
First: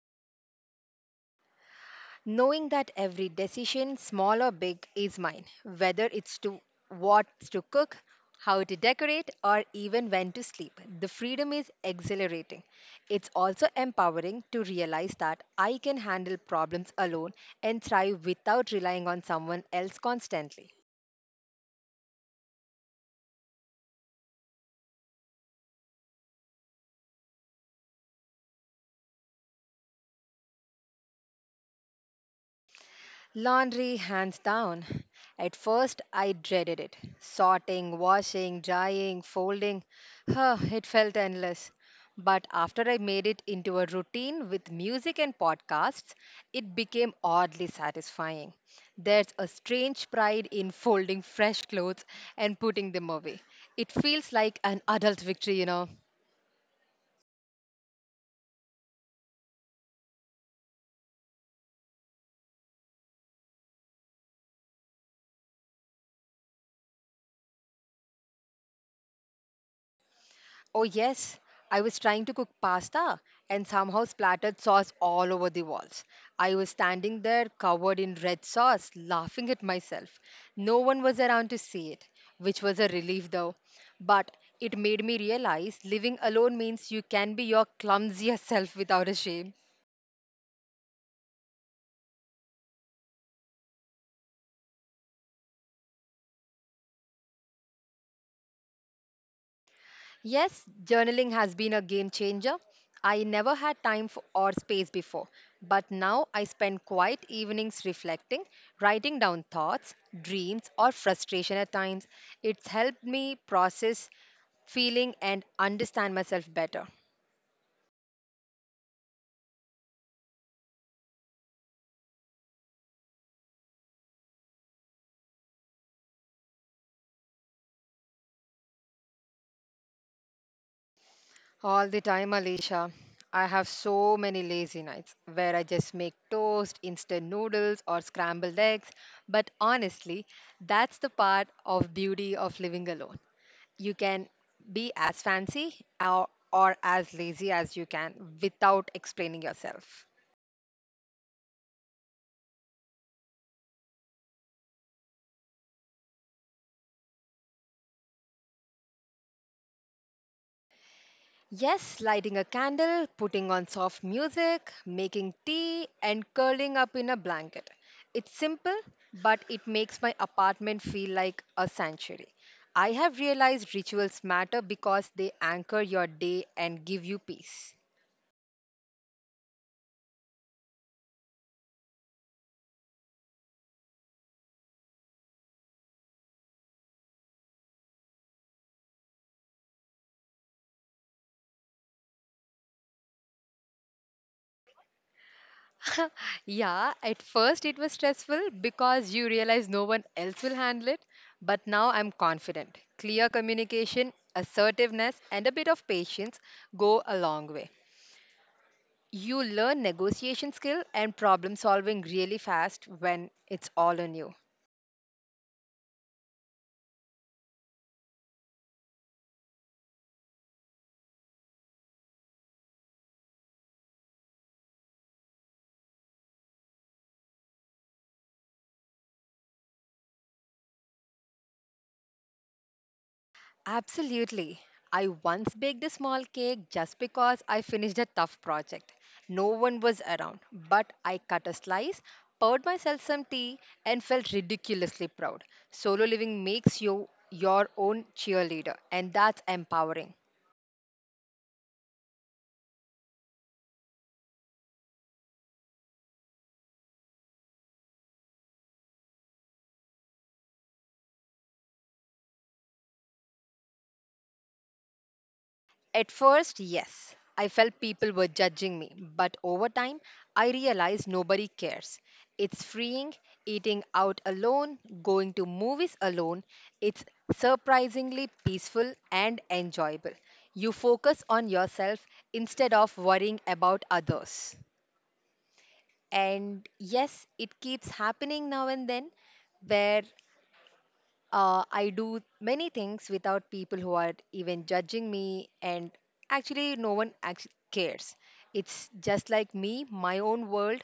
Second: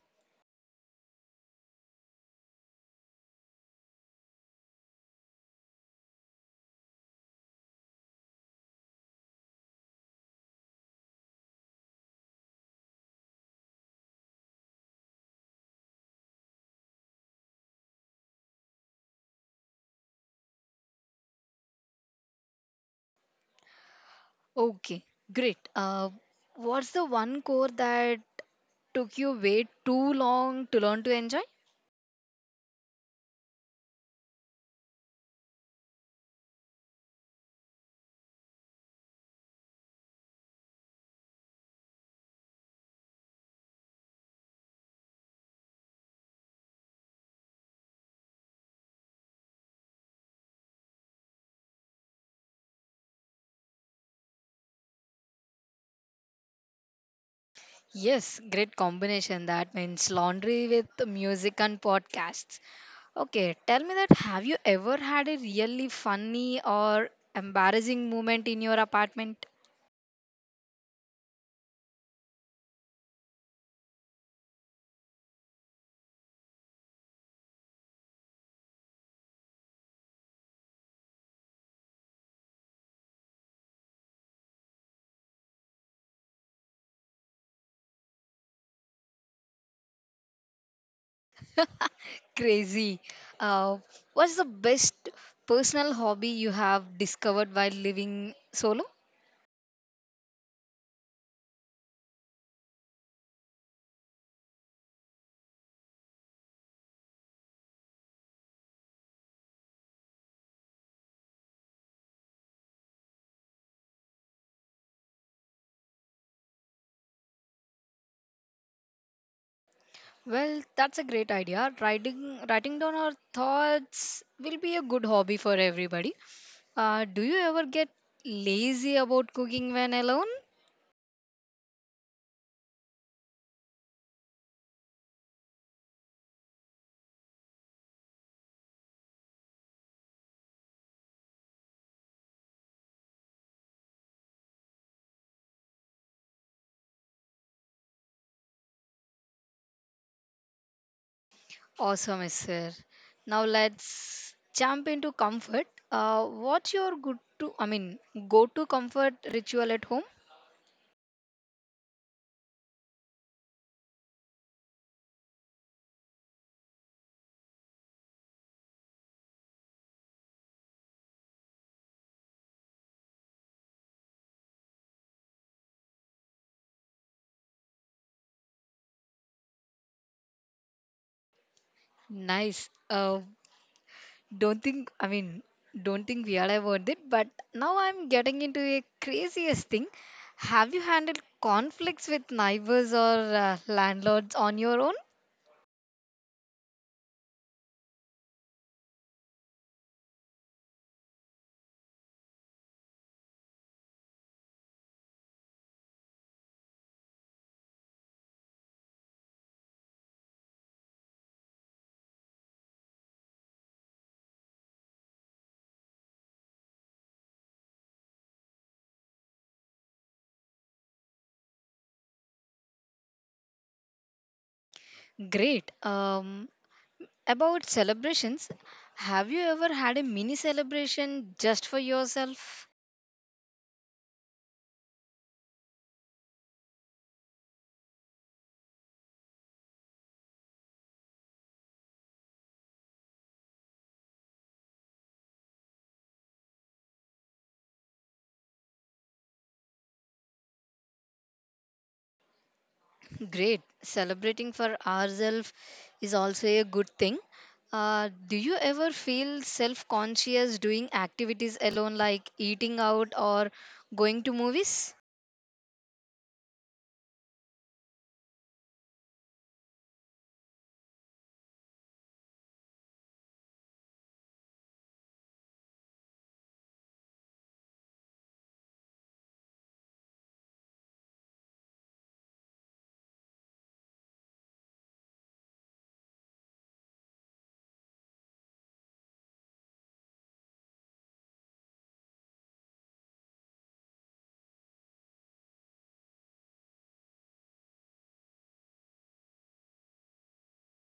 B: Knowing that every decision, small or big, is mine, whether it's to what to cook, how to decorate, or even when to sleep. The freedom is exhilarating. It's also empowering to realize that I can handle problems alone and thrive without relying on someone else constantly.
A: Okay, great. Uh, what's the one core that took you way too long to learn to enjoy?
B: Laundry, hands down. At first, I dreaded it. Sorting, washing, drying, folding. Huh, it felt endless. But after I made it into a routine with music and podcasts, it became oddly satisfying. There's a strange pride in folding fresh clothes and putting them away. It feels like an adult victory, you know.
A: Yes, great combination. That means laundry with music and podcasts. Okay, tell me that have you ever had a really funny or embarrassing moment in your apartment?
B: Oh, yes. I was trying to cook pasta and somehow splattered sauce all over the walls. I was standing there covered in red sauce, laughing at myself. No one was around to see it, which was a relief though. But it made me realize living alone means you can be your clumsiest self without a shame.
A: Crazy. Uh, what's the best personal hobby you have discovered while living solo?
B: Yes, journaling has been a game changer. I never had time for, or space before, but now I spend quiet evenings reflecting, writing down thoughts, dreams, or frustration at times. It's helped me process feeling and understand myself better.
A: Well, that's a great idea. Writing, writing down our thoughts will be a good hobby for everybody. Uh, do you ever get lazy about cooking when alone?
B: All the time, Alicia. I have so many lazy nights where I just make toast, instant noodles, or scrambled eggs. But honestly, that's the part of beauty of living alone. You can be as fancy or, or as lazy as you can without explaining yourself.
A: Awesome, yes, sir. Now let's jump into comfort. Uh, what's your good to, I mean, go to comfort ritual at home?
B: Yes, lighting a candle, putting on soft music, making tea, and curling up in a blanket. It's simple, but it makes my apartment feel like a sanctuary. I have realized rituals matter because they anchor your day and give you peace.
A: Nice. Uh, don't think, I mean, don't think we are about it, but now I'm getting into a craziest thing. Have you handled conflicts with neighbors or uh, landlords on your own?
B: Yeah, at first it was stressful because you realize no one else will handle it, but now I'm confident. Clear communication, assertiveness, and a bit of patience go a long way. You learn negotiation skill and problem solving really fast when it's all on you.
A: Great. Um, about celebrations, have you ever had a mini celebration just for yourself?
B: Absolutely. I once baked a small cake just because I finished a tough project. No one was around, but I cut a slice, poured myself some tea, and felt ridiculously proud. Solo living makes you your own cheerleader, and that's empowering.
A: Great. Celebrating for ourselves is also a good thing. Uh, do you ever feel self conscious doing activities alone, like eating out or going to movies?
B: At first, yes, I felt people were judging me, but over time, I realized nobody cares. It's freeing, eating out alone, going to movies alone. It's surprisingly peaceful and enjoyable. You focus on yourself instead of worrying about others. And yes, it keeps happening now and then where uh, I do many things without people who are even judging me, and actually, no one act- cares. It's just like me, my own world,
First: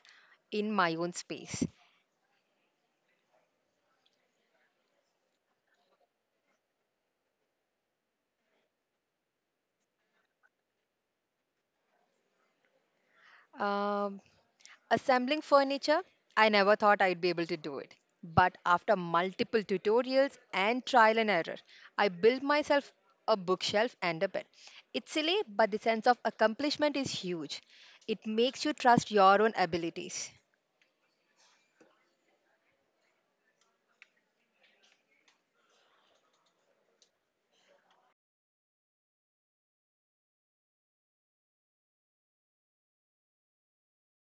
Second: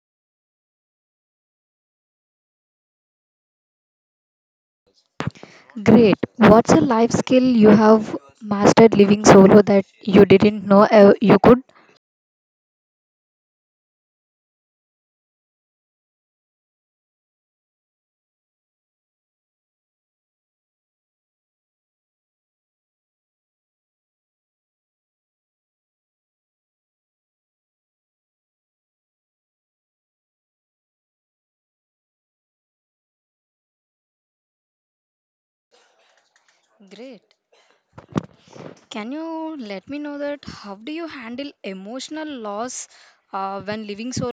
B: in my own space.
A: Great. What's a life skill you have mastered living solo that you didn't know uh, you could?
B: Um, Assembling furniture, I never thought I'd be able to do it. But after multiple tutorials and trial and error, I built myself a bookshelf and a bed. It's silly, but the sense of accomplishment is huge. It makes you trust your own abilities.
A: Great. Can you let me know that how do you handle emotional loss uh, when living solo?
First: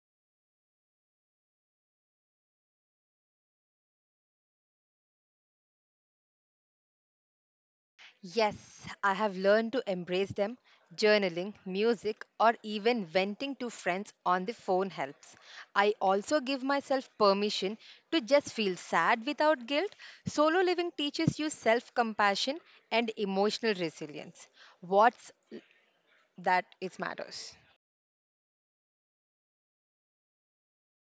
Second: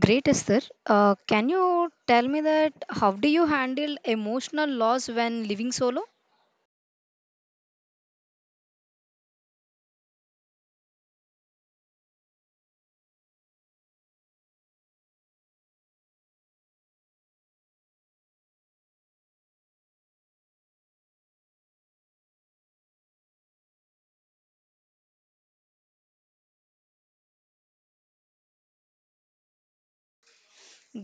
A: Great, Esther. Uh, can you tell me that how do you handle emotional loss when living solo?
B: Yes, I have learned to embrace them. Journaling, music, or even venting to friends on the phone helps. I also give myself permission to just feel sad without guilt. Solo living teaches you self compassion and emotional resilience. What's that it matters.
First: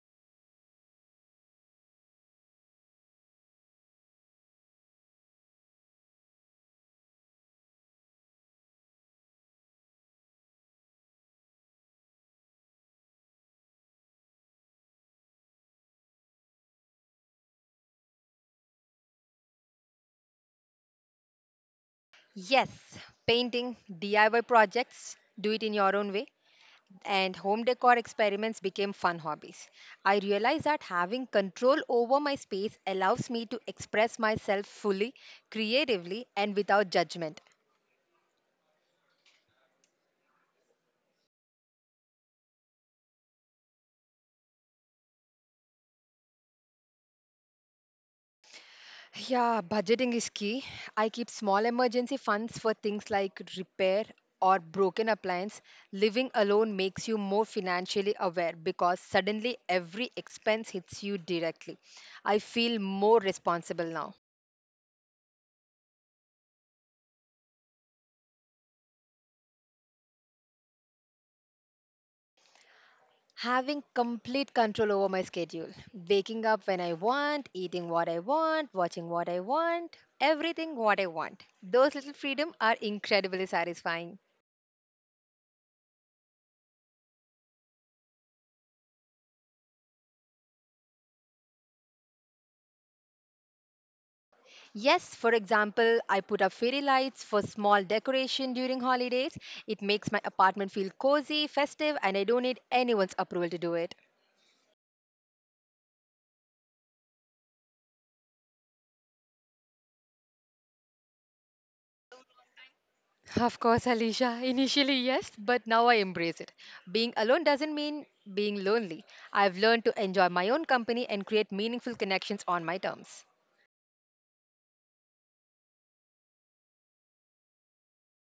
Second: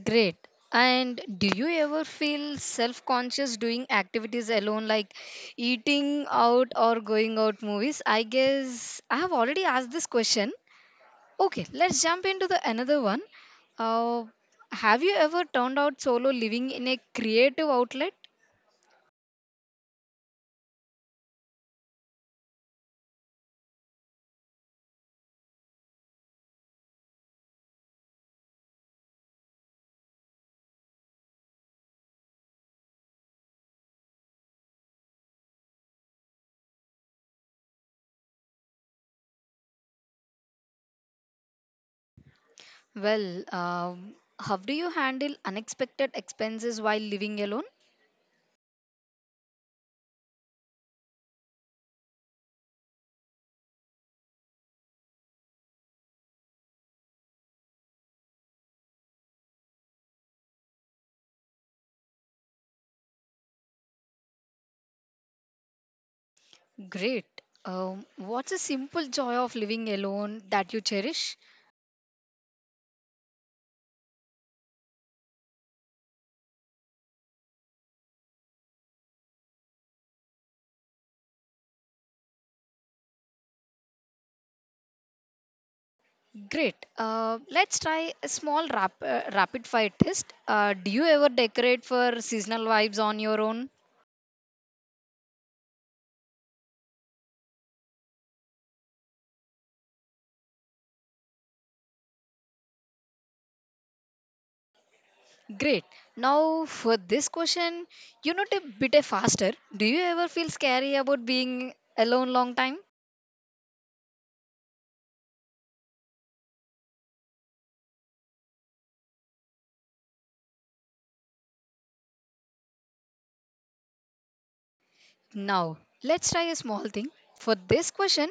A: Great. And do you ever feel self conscious doing activities alone, like eating out or going out movies? I guess I have already asked this question. Okay, let's jump into the another one. Uh, have you ever turned out solo living in a creative outlet?
B: Yes, painting, D I Y projects, do it in your own way. And home decor experiments became fun hobbies. I realized that having control over my space allows me to express myself fully, creatively, and without judgment.
A: Well, um, how do you handle unexpected expenses while living alone?
B: Yeah, budgeting is key. I keep small emergency funds for things like repair or broken appliance. Living alone makes you more financially aware because suddenly every expense hits you directly. I feel more responsible now.
A: Great. Um, what's a simple joy of living alone that you cherish?
B: Having complete control over my schedule. Waking up when I want, eating what I want, watching what I want, everything what I want. Those little freedom are incredibly satisfying.
A: Great. Uh, let's try a small rap- uh, rapid fire test. Uh, do you ever decorate for seasonal vibes on your own?
B: Yes, for example, I put up fairy lights for small decoration during holidays. It makes my apartment feel cozy, festive, and I don't need anyone's approval to do it.
A: Great. Now, for this question, you know, a bit faster. Do you ever feel scary about being alone long time?
B: Of course, Alicia. Initially, yes, but now I embrace it. Being alone doesn't mean being lonely. I've learned to enjoy my own company and create meaningful connections on my terms.
A: Now, let's try a small thing. For this question,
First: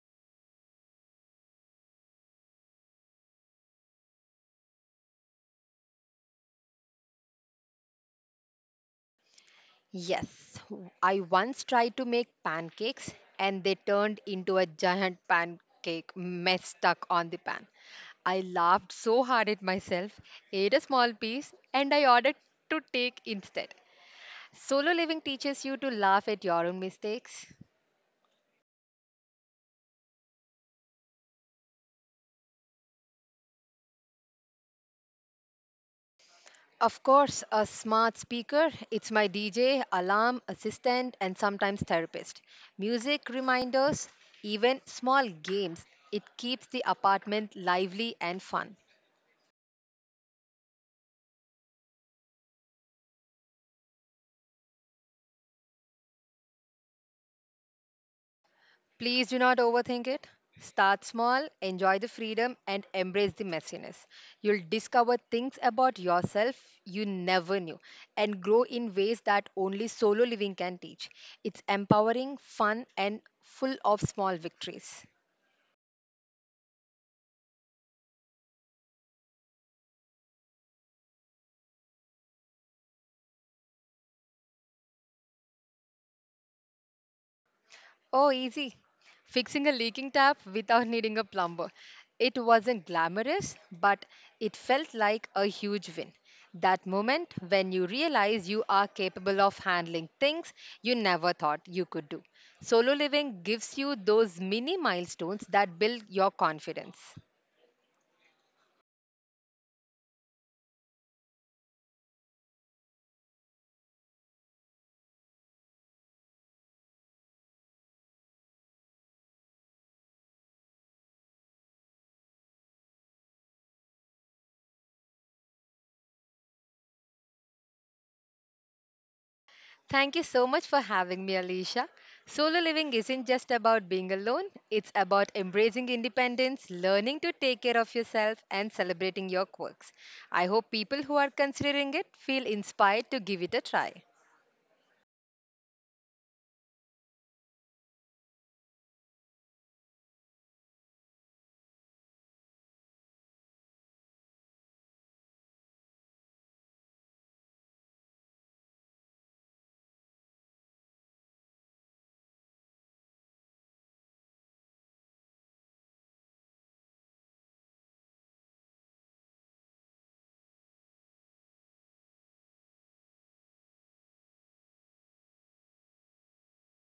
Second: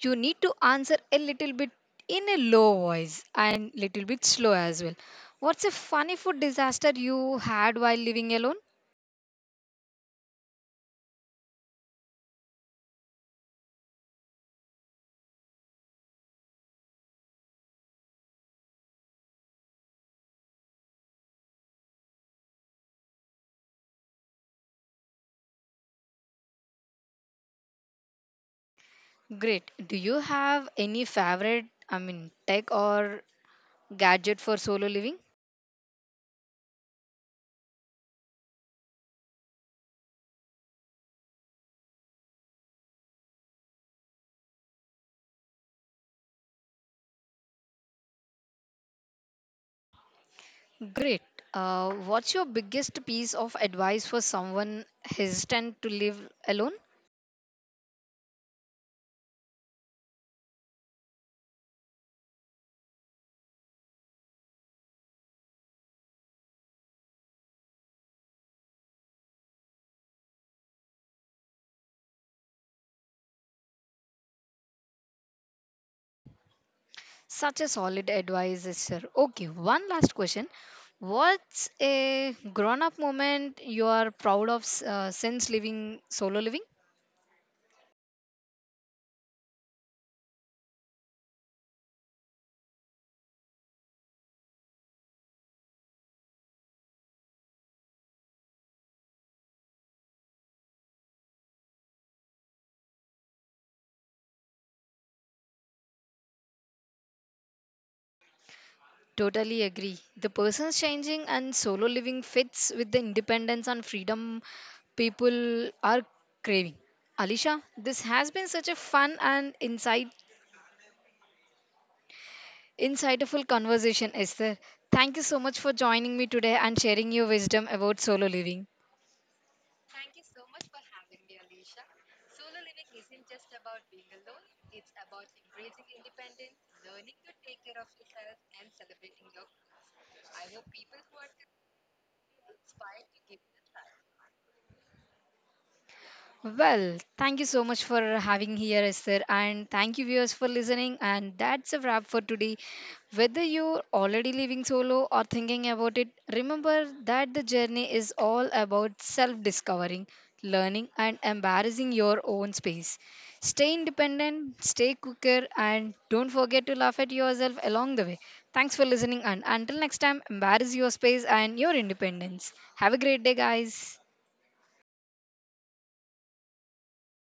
A: you need to answer a little bit in a low voice and little bit slow as well. What's a funny food disaster you had while living alone?
B: Yes, w- I once tried to make pancakes and they turned into a giant pancake mess stuck on the pan. I laughed so hard at myself, ate a small piece, and I ordered to take instead. Solo living teaches you to laugh at your own mistakes.
A: Great. Do you have any favorite, I mean, tech or gadget for solo living?
B: Of course, a smart speaker. It's my D J, alarm, assistant, and sometimes therapist. Music reminders, even small games. It keeps the apartment lively and fun.
A: Great. Uh, what's your biggest piece of advice for someone hesitant to live alone?
B: Please do not overthink it. Start small, enjoy the freedom, and embrace the messiness. You'll discover things about yourself you never knew and grow in ways that only solo living can teach. It's empowering, fun, and full of small victories.
A: Such a solid advice, sir. Okay, one last question. What's a grown up moment you are proud of uh, since living solo living?
B: Oh, easy. Fixing a leaking tap without needing a plumber. It wasn't glamorous, but it felt like a huge win. That moment when you realize you are capable of handling things you never thought you could do. Solo living gives you those mini milestones that build your confidence.
A: Totally agree. The person's changing and solo living fits with the independence and freedom people are craving. Alisha, this has been such a fun and insight, insightful conversation, Esther. Thank you so much for joining me today and sharing your wisdom about solo living.
B: Thank you so much for having me, Alicia. Solo living isn't just about being alone, it's about embracing independence, learning to take care of yourself, and celebrating your quirks. I hope people who are considering it feel inspired to give it a try.
A: Well, thank you so much for having here, Esther, and thank you viewers for listening. And that's a wrap for today. Whether you're already living solo or thinking about it, remember that the journey is all about self-discovering, learning, and embarrassing your own space. Stay independent, stay cooker, and don't forget to laugh at yourself along the way. Thanks for listening, and until next time, embrace your space and your independence. Have a great day, guys.